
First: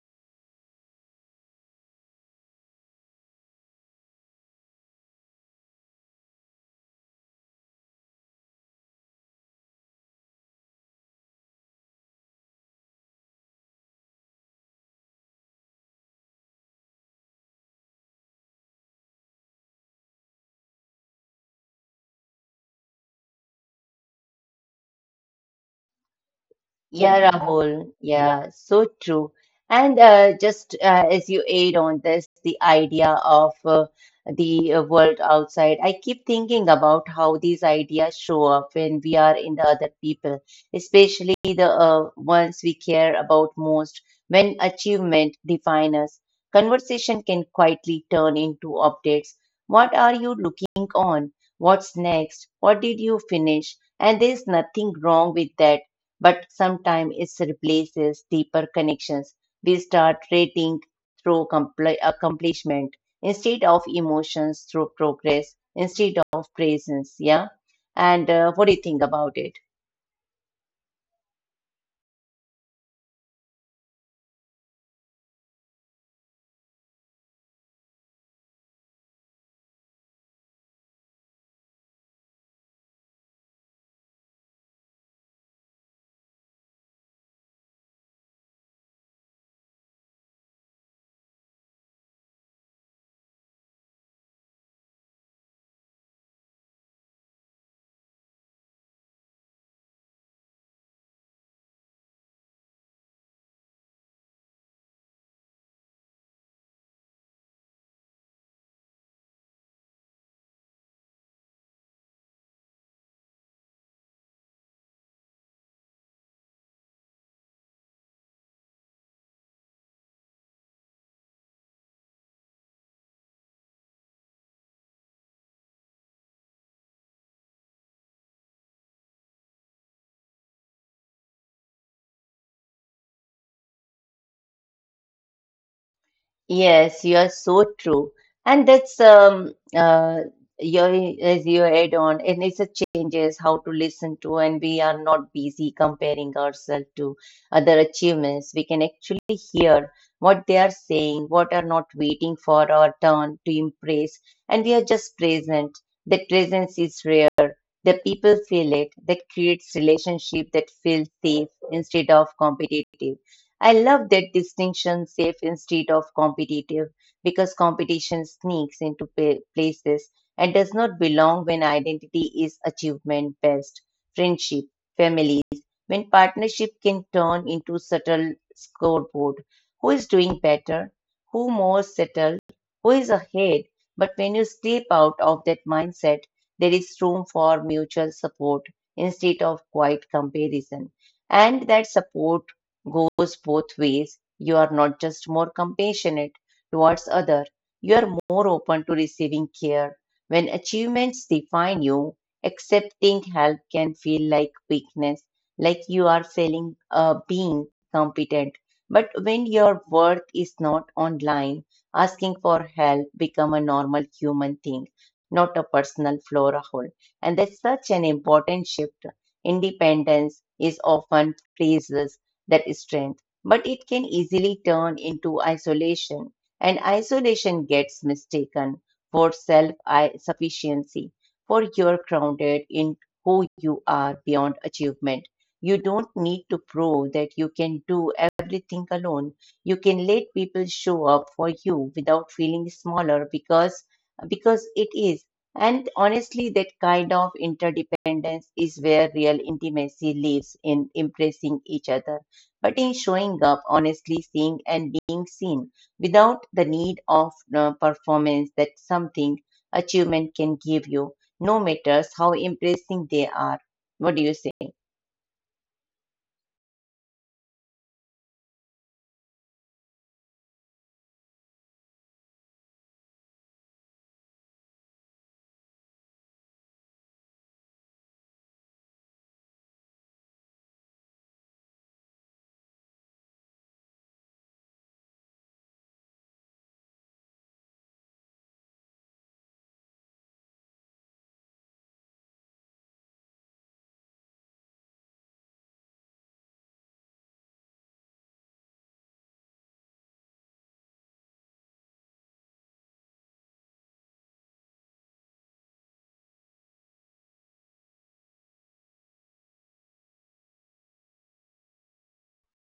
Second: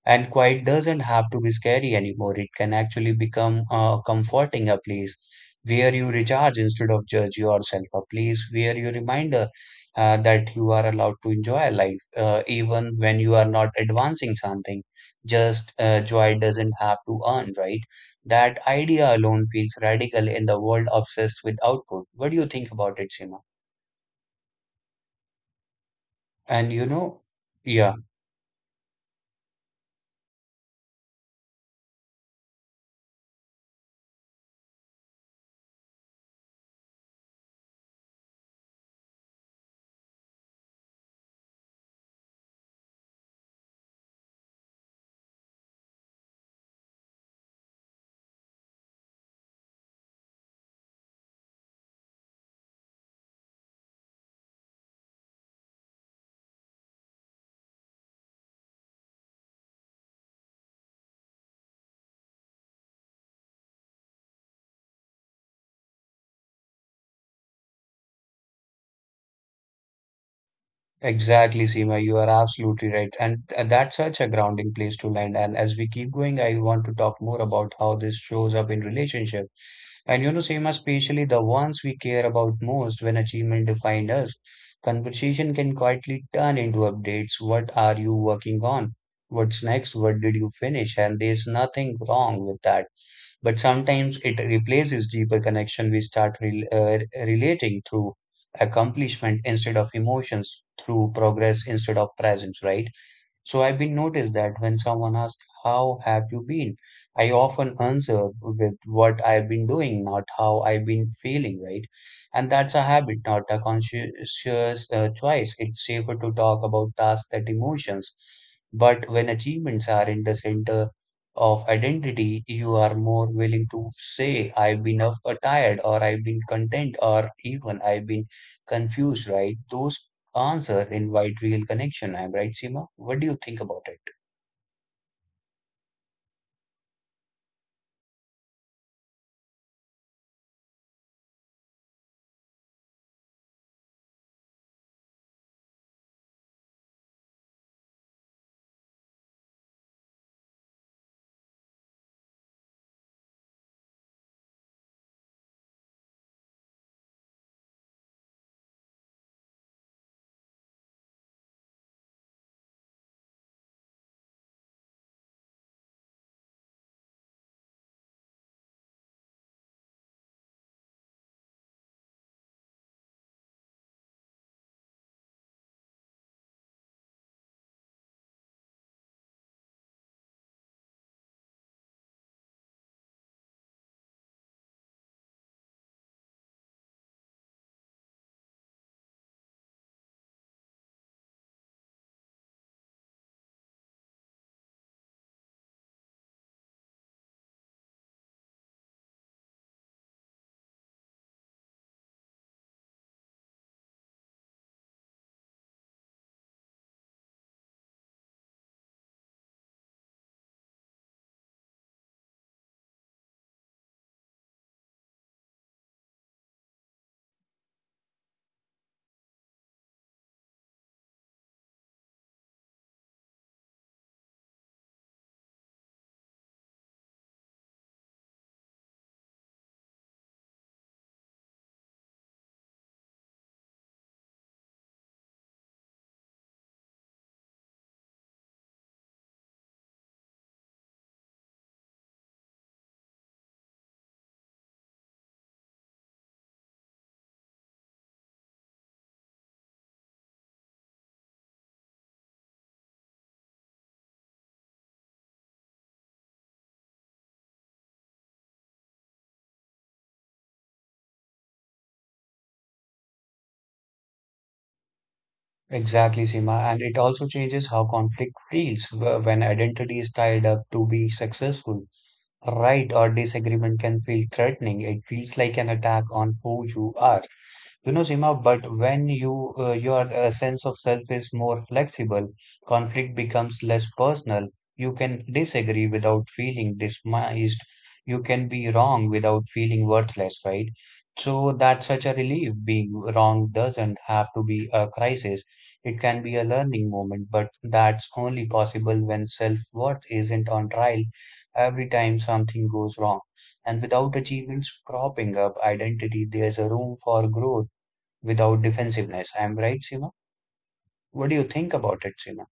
Speaker 2: And quiet doesn't have to be scary anymore. It can actually become uh, comforting, a place where you recharge instead of judge yourself, a place where you reminder uh, that you are allowed to enjoy life, uh, even when you are not advancing something. Just uh, joy doesn't have to earn, right? That idea alone feels radical in the world obsessed with output. What do you think about it, Seema? And you know,
Speaker 1: Yeah, Rahul.
Speaker 2: yeah.
Speaker 1: Yeah. Yeah, so true. And uh, just uh, as you aid on this, the idea of uh, the uh, world outside, I keep thinking about how these ideas show up when we are in the other people, especially the uh, ones we care about most. When achievement defines us, conversation can quietly turn into updates. What are you looking on? What's next? What did you finish? And there's nothing wrong with that but sometimes it replaces deeper connections. We start rating through compli uh, accomplishment instead of emotions through progress, instead of presence. Yeah. And uh, what do you think about it?
Speaker 2: Exactly, Seema, you are absolutely right. And th- that's such a grounding place to land. And as we keep going, I want to talk more about how this shows up in relationship. And you know, Seema, especially the ones we care about most when achievement defines us, conversation can quietly turn into updates. What are you working on? What's next? What did you finish? And there's nothing wrong with that. But sometimes it replaces deeper connection we start rel uh, relating through accomplishment instead of emotions, through progress instead of presence, right? So I've been noticed that when someone asks, how have you been? I often answer with what I've been doing, not how I've been feeling, right? And that's a habit, not a conscious uh, choice. It's safer to talk about tasks and emotions. But when achievements are in the center of identity, you are more willing to say, I've been of- uh, tired, or I've been content, or even I've been confused, right? Those answer in wide real connection. I'm right, Seema? What do you think about it?
Speaker 1: Yes, you are so true. And that's um uh your as you add on, and it's a changes how to listen to, and we are not busy comparing ourselves to other achievements. We can actually hear what they are saying, what are not waiting for our turn to impress, and we are just present. That presence is rare the people feel it. That creates relationship that feel safe instead of competitive. I love that distinction safe instead of competitive because competition sneaks into pa- places and does not belong when identity is achievement based. Friendship, families, when partnership can turn into subtle scoreboard. Who is doing better? Who more settled? Who is ahead? But when you step out of that mindset, there is room for mutual support instead of quiet comparison. And that support goes both ways. You are not just more compassionate towards other, you are more open to receiving care. When achievements define you, accepting help can feel like weakness, like you are failing uh, being competent. But when your worth is not online, asking for help become a normal human thing not a personal flora hole. And that's such an important shift. Independence is often praises that strength, but it can easily turn into isolation. And isolation gets mistaken for self sufficiency, for you're grounded in who you are beyond achievement. You don't need to prove that you can do everything alone. You can let people show up for you without feeling smaller because because it is. And honestly, that kind of interdependence is where real intimacy lives in impressing each other, but in showing up honestly, seeing and being seen without the need of uh, performance that something achievement can give you, no matters how impressing they are. What do you say?
Speaker 2: Exactly, Seema. And it also changes how conflict feels wh- when identity is tied up to be successful. Right or disagreement can feel threatening. It feels like an attack on who you are. You know, Seema, but when you uh, your uh, sense of self is more flexible, conflict becomes less personal. You can disagree without feeling dismissed. You can be wrong without feeling worthless, right? So that's such a relief. Being wrong doesn't have to be a crisis. It can be a learning moment, but that's only possible when self-worth isn't on trial every time something goes wrong. And without achievements propping up identity, there's a room for growth without defensiveness. I am right, Seema? What do you think about it, Seema?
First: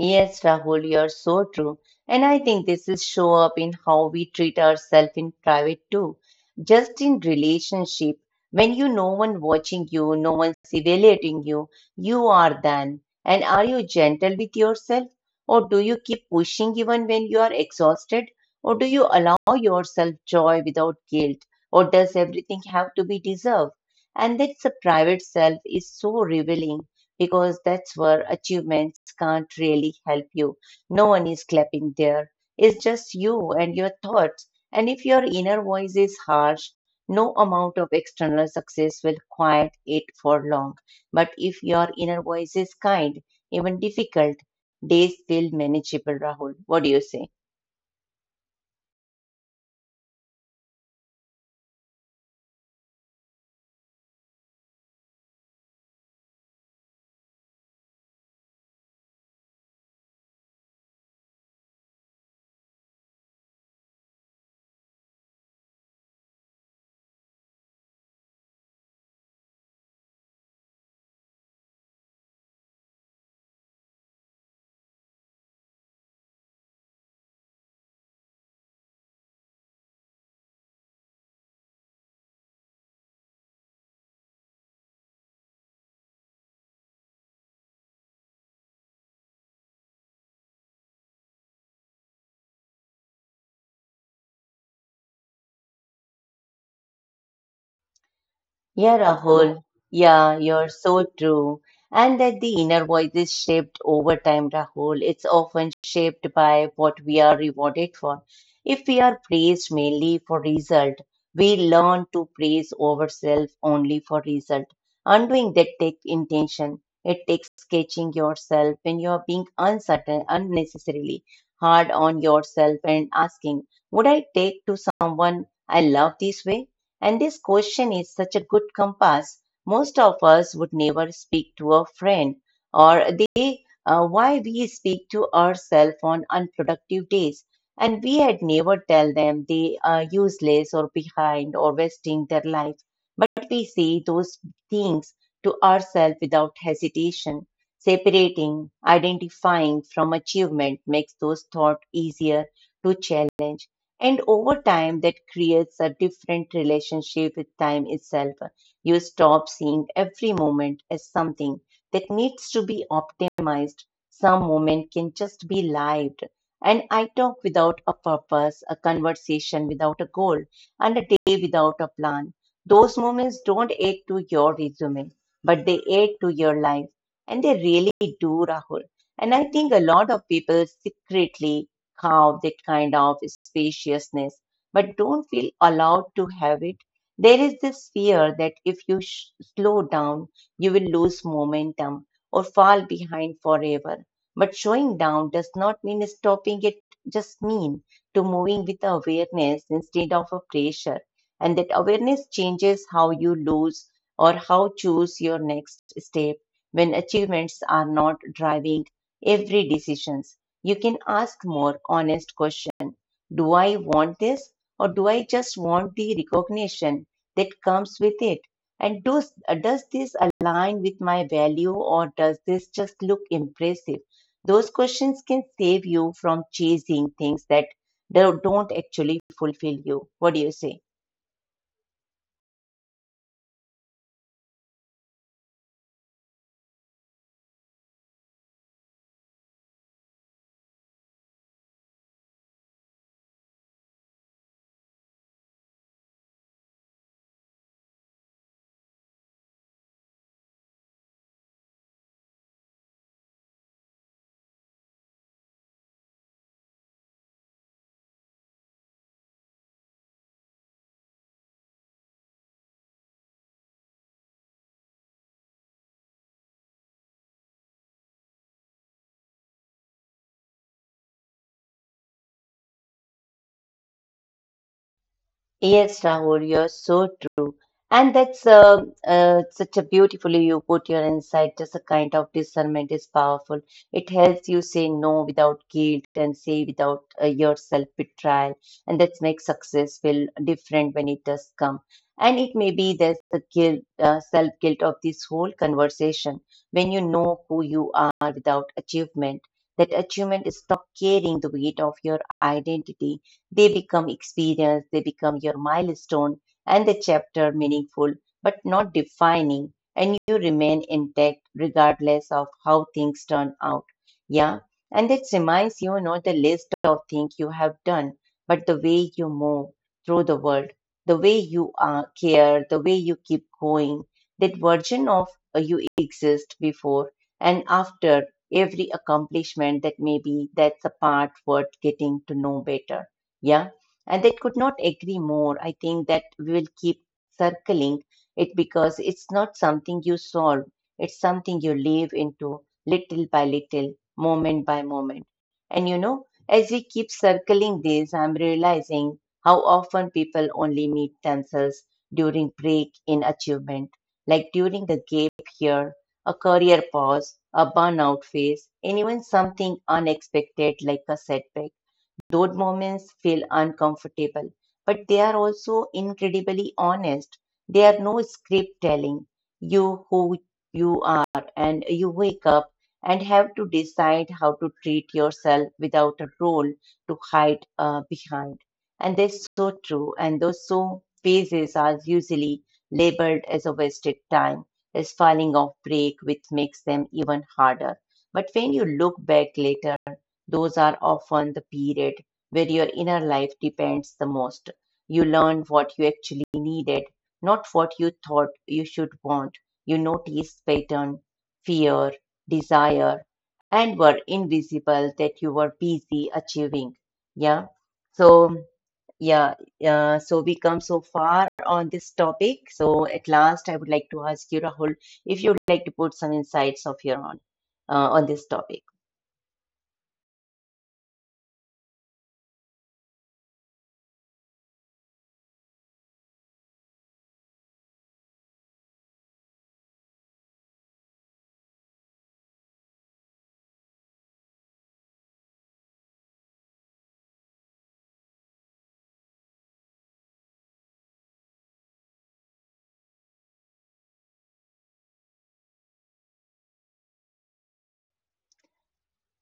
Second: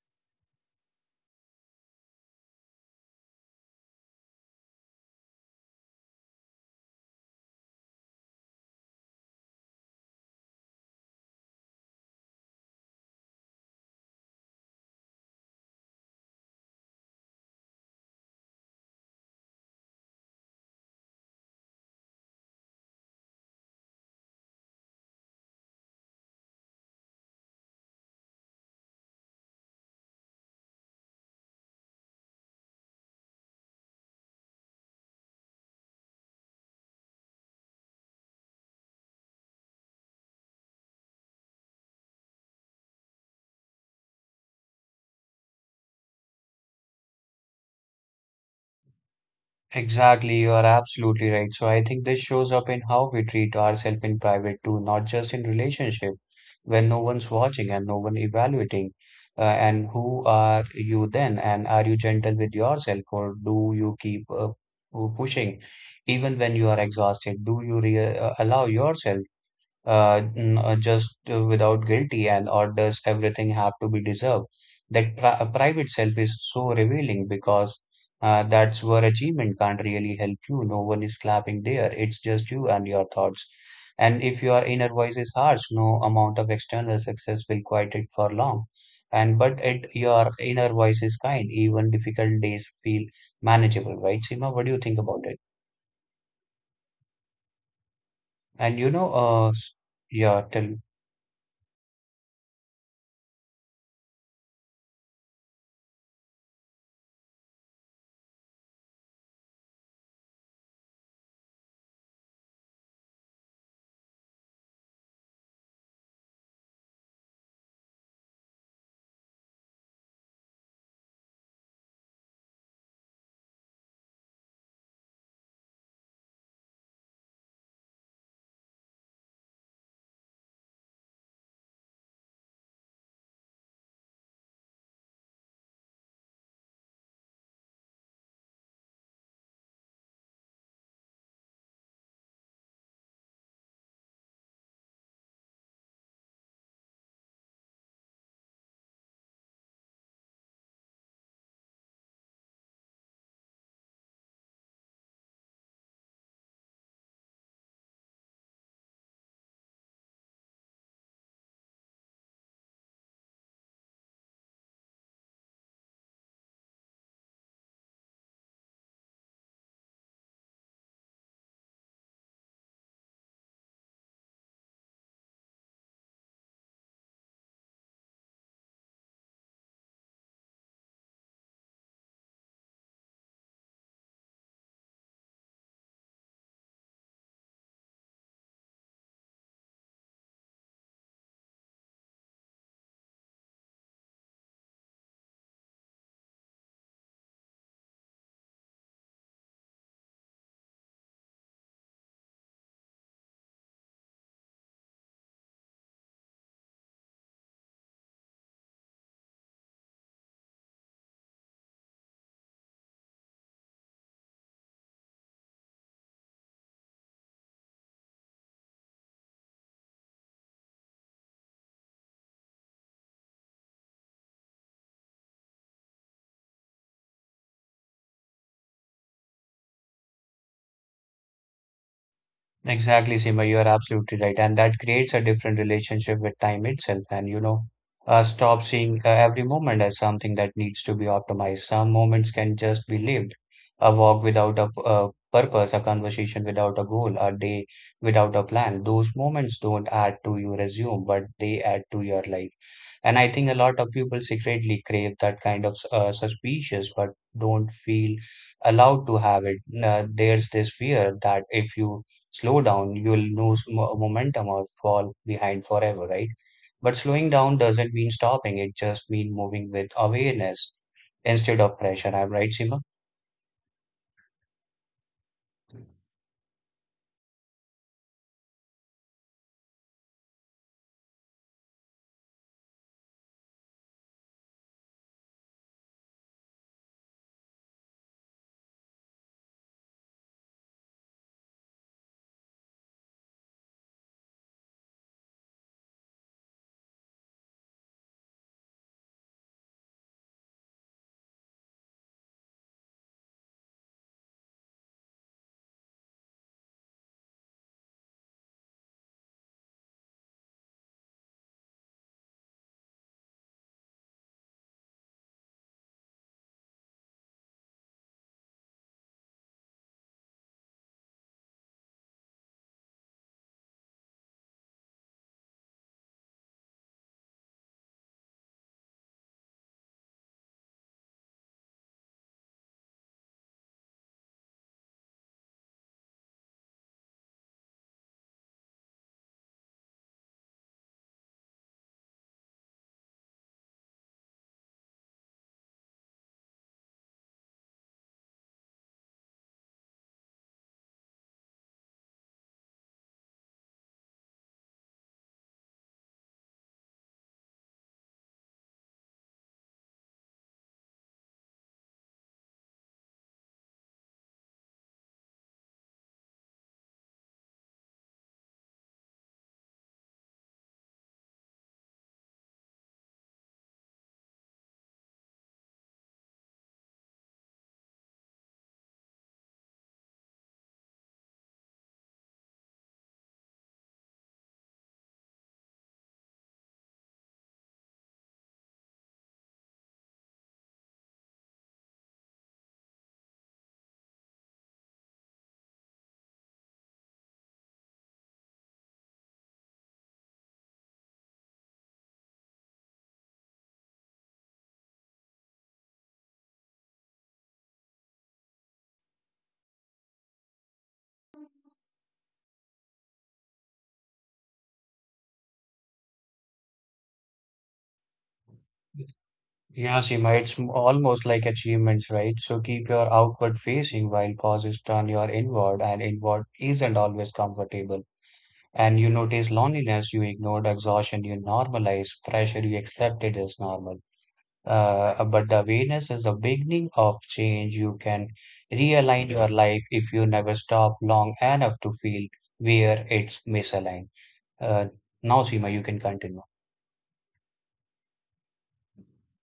Speaker 1: Yes, Rahul, you're so true. And I think this is show up in how we treat ourselves in private too. Just in relationship, when you no one watching you, no one's evaluating you, you are then. And are you gentle with yourself? Or do you keep pushing even when you are exhausted? Or do you allow yourself joy without guilt? Or does everything have to be deserved? And that's a private self is so revealing because that's where achievements can't really help you. No one is clapping there. It's just you and your thoughts. And if your inner voice is harsh, no amount of external success will quiet it for long. But if your inner voice is kind, even difficult, days feel manageable, Rahul. What do you say?
Speaker 2: Exactly, you are absolutely right. So I think this shows up in how we treat ourselves in private too, not just in relationship, when no one's watching and no one evaluating. Uh, and who are you then? And are you gentle with yourself, or do you keep uh, pu- pushing even when you are exhausted? Do you re uh, allow yourself uh, n- uh, just uh, without guilty, and or does everything have to be deserved? That pri uh, private self is so revealing because uh, that's where achievement can't really help you. No one is clapping there. It's just you and your thoughts. And if your inner voice is harsh, no amount of external success will quiet it for long. And but it your inner voice is kind, even difficult days feel manageable, right, Seema? What do you think about it? And you
Speaker 1: Yeah,
Speaker 2: know uh
Speaker 1: Rahul.
Speaker 2: s-
Speaker 1: Yeah,
Speaker 2: Yeah,
Speaker 1: you're
Speaker 2: tell.
Speaker 1: so true. And that the inner voice is shaped over time, Rahul. It's often shaped by what we are rewarded for. If we are praised mainly for result, we learn to praise ourselves only for result. Undoing that takes intention. It takes catching yourself when you are being uncertain, unnecessarily hard on yourself and asking, would I take to someone I love this way? And this question is such a good compass. Most of us would never speak to a friend or they uh, why we speak to ourselves on unproductive days. And we had never tell them they are useless or behind or wasting their life. But we say those things to ourselves without hesitation. Separating, identifying from achievement makes those thoughts easier to challenge. And over time, that creates a different relationship with time itself. You stop seeing every moment as something that needs to be optimized. Some moment can just be lived. And I talk without a purpose, a conversation without a goal, and a day without a plan. Those moments don't add to your resume, but they add to your life. And they really do, Rahul. And I think a lot of people secretly have that kind of spaciousness, but don't feel allowed to have it. There is this fear that if you sh- slow down, you will lose momentum or fall behind forever. But slowing down does not mean stopping. It just mean to moving with awareness instead of a pressure. And that awareness changes how you lose or how choose your next step when achievements are not driving every decision. You can ask more honest questions. Do I want this or do I just want the recognition that comes with it? And does, uh, does this align with my value or does this just look impressive? Those questions can save you from chasing things that don't actually fulfill you. What do you say?
Speaker 2: Exactly, Seema, you are absolutely right. And that creates a different relationship with time itself. And, you know, uh, stop seeing uh, every moment as something that needs to be optimized. Some moments can just be lived. A walk without a, p- a purpose, a conversation without a goal, a day without a plan. Those moments don't add to your resume, but they add to your life. And I think a lot of people secretly crave that kind of uh, suspicious, but don't feel allowed to have it. Uh, there's this fear that if you slow down, you will lose mo- momentum or fall behind forever, right? But slowing down doesn't mean stopping, it just means moving with awareness instead of pressure. I'm right, Seema?
Speaker 1: Yes, Rahul, you're so true. And that's uh, uh, such a beautifully you put your insight. Just a kind of discernment is powerful. It helps you say no without guilt and say without uh, your self-betrayal. And that makes success feel different when it does come. And it may be there's the guilt, uh, self-guilt of this whole conversation. When you know who you are without achievement, that achievement is not carrying the weight of your identity they become experience, they become your milestone and the chapter meaningful but not defining, and you remain intact regardless of how things turn out. Yeah, and it reminds you, you know the list of things you have done, but the way you move through the world, the way you uh, care, the way you keep going, that version of uh, you exist before and after every accomplishment that maybe that's a part worth getting to know better, yeah, and they could not agree more. I think that we will keep circling it because it's not something you solve, it's something you live into little by little, moment by moment. And you know, as we keep circling this, I'm realizing how often people only meet themselves during break in achievement, like during a gap here, a career pause, a burnout phase, and even something unexpected like a setback those moments feel uncomfortable, but they are also incredibly honest. They are no script telling you who you are, and you wake up and have to decide how to treat yourself without a role to hide uh, behind. And that's so true. And those so phases are usually labeled as a wasted time, as falling off break, which makes them even harder. But when you look back later, those are often the period where your inner life depends the most. You learn what you actually needed, not what you thought you should want. You notice pattern, fear, desire, and were invisible that you were busy achieving. Yeah. So yeah, uh, so we come so far on this topic. So at last, I would like to ask you, Rahul, if you'd like to put some insights of your own uh, on this topic.
Speaker 2: Yeah, Seema, it's m- almost like achievements, right? So keep your outward facing while pauses turn your inward, and inward isn't always comfortable. And you notice loneliness you ignored, exhaustion you normalize, pressure you accepted as normal. Uh, but the awareness is the beginning of change. You can realign your life if you never stop long enough to feel where it's misaligned. Uh, now, Seema, you can continue.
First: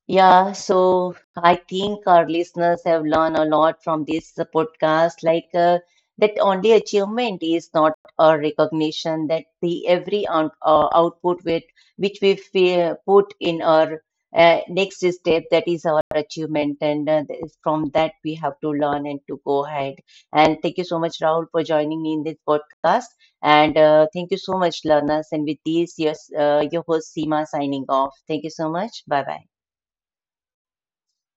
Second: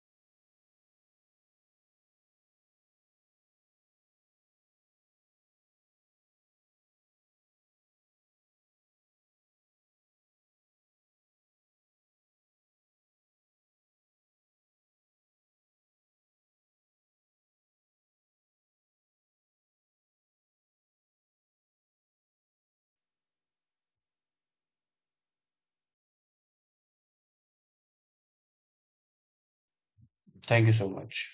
Speaker 1: Yeah, so I think our listeners have learned a lot from this podcast, like uh, that only achievement is not a recognition that the every out, uh, output with which we feel, put in our uh, next step that is our achievement, and uh, th- from that we have to learn and to go ahead. And thank you so much, Rahul, for joining me in this podcast, and uh, thank you so much, learners. And with this, yes, uh, your host Seema signing off. Thank you so much. Bye bye.
Speaker 2: Thank you so much.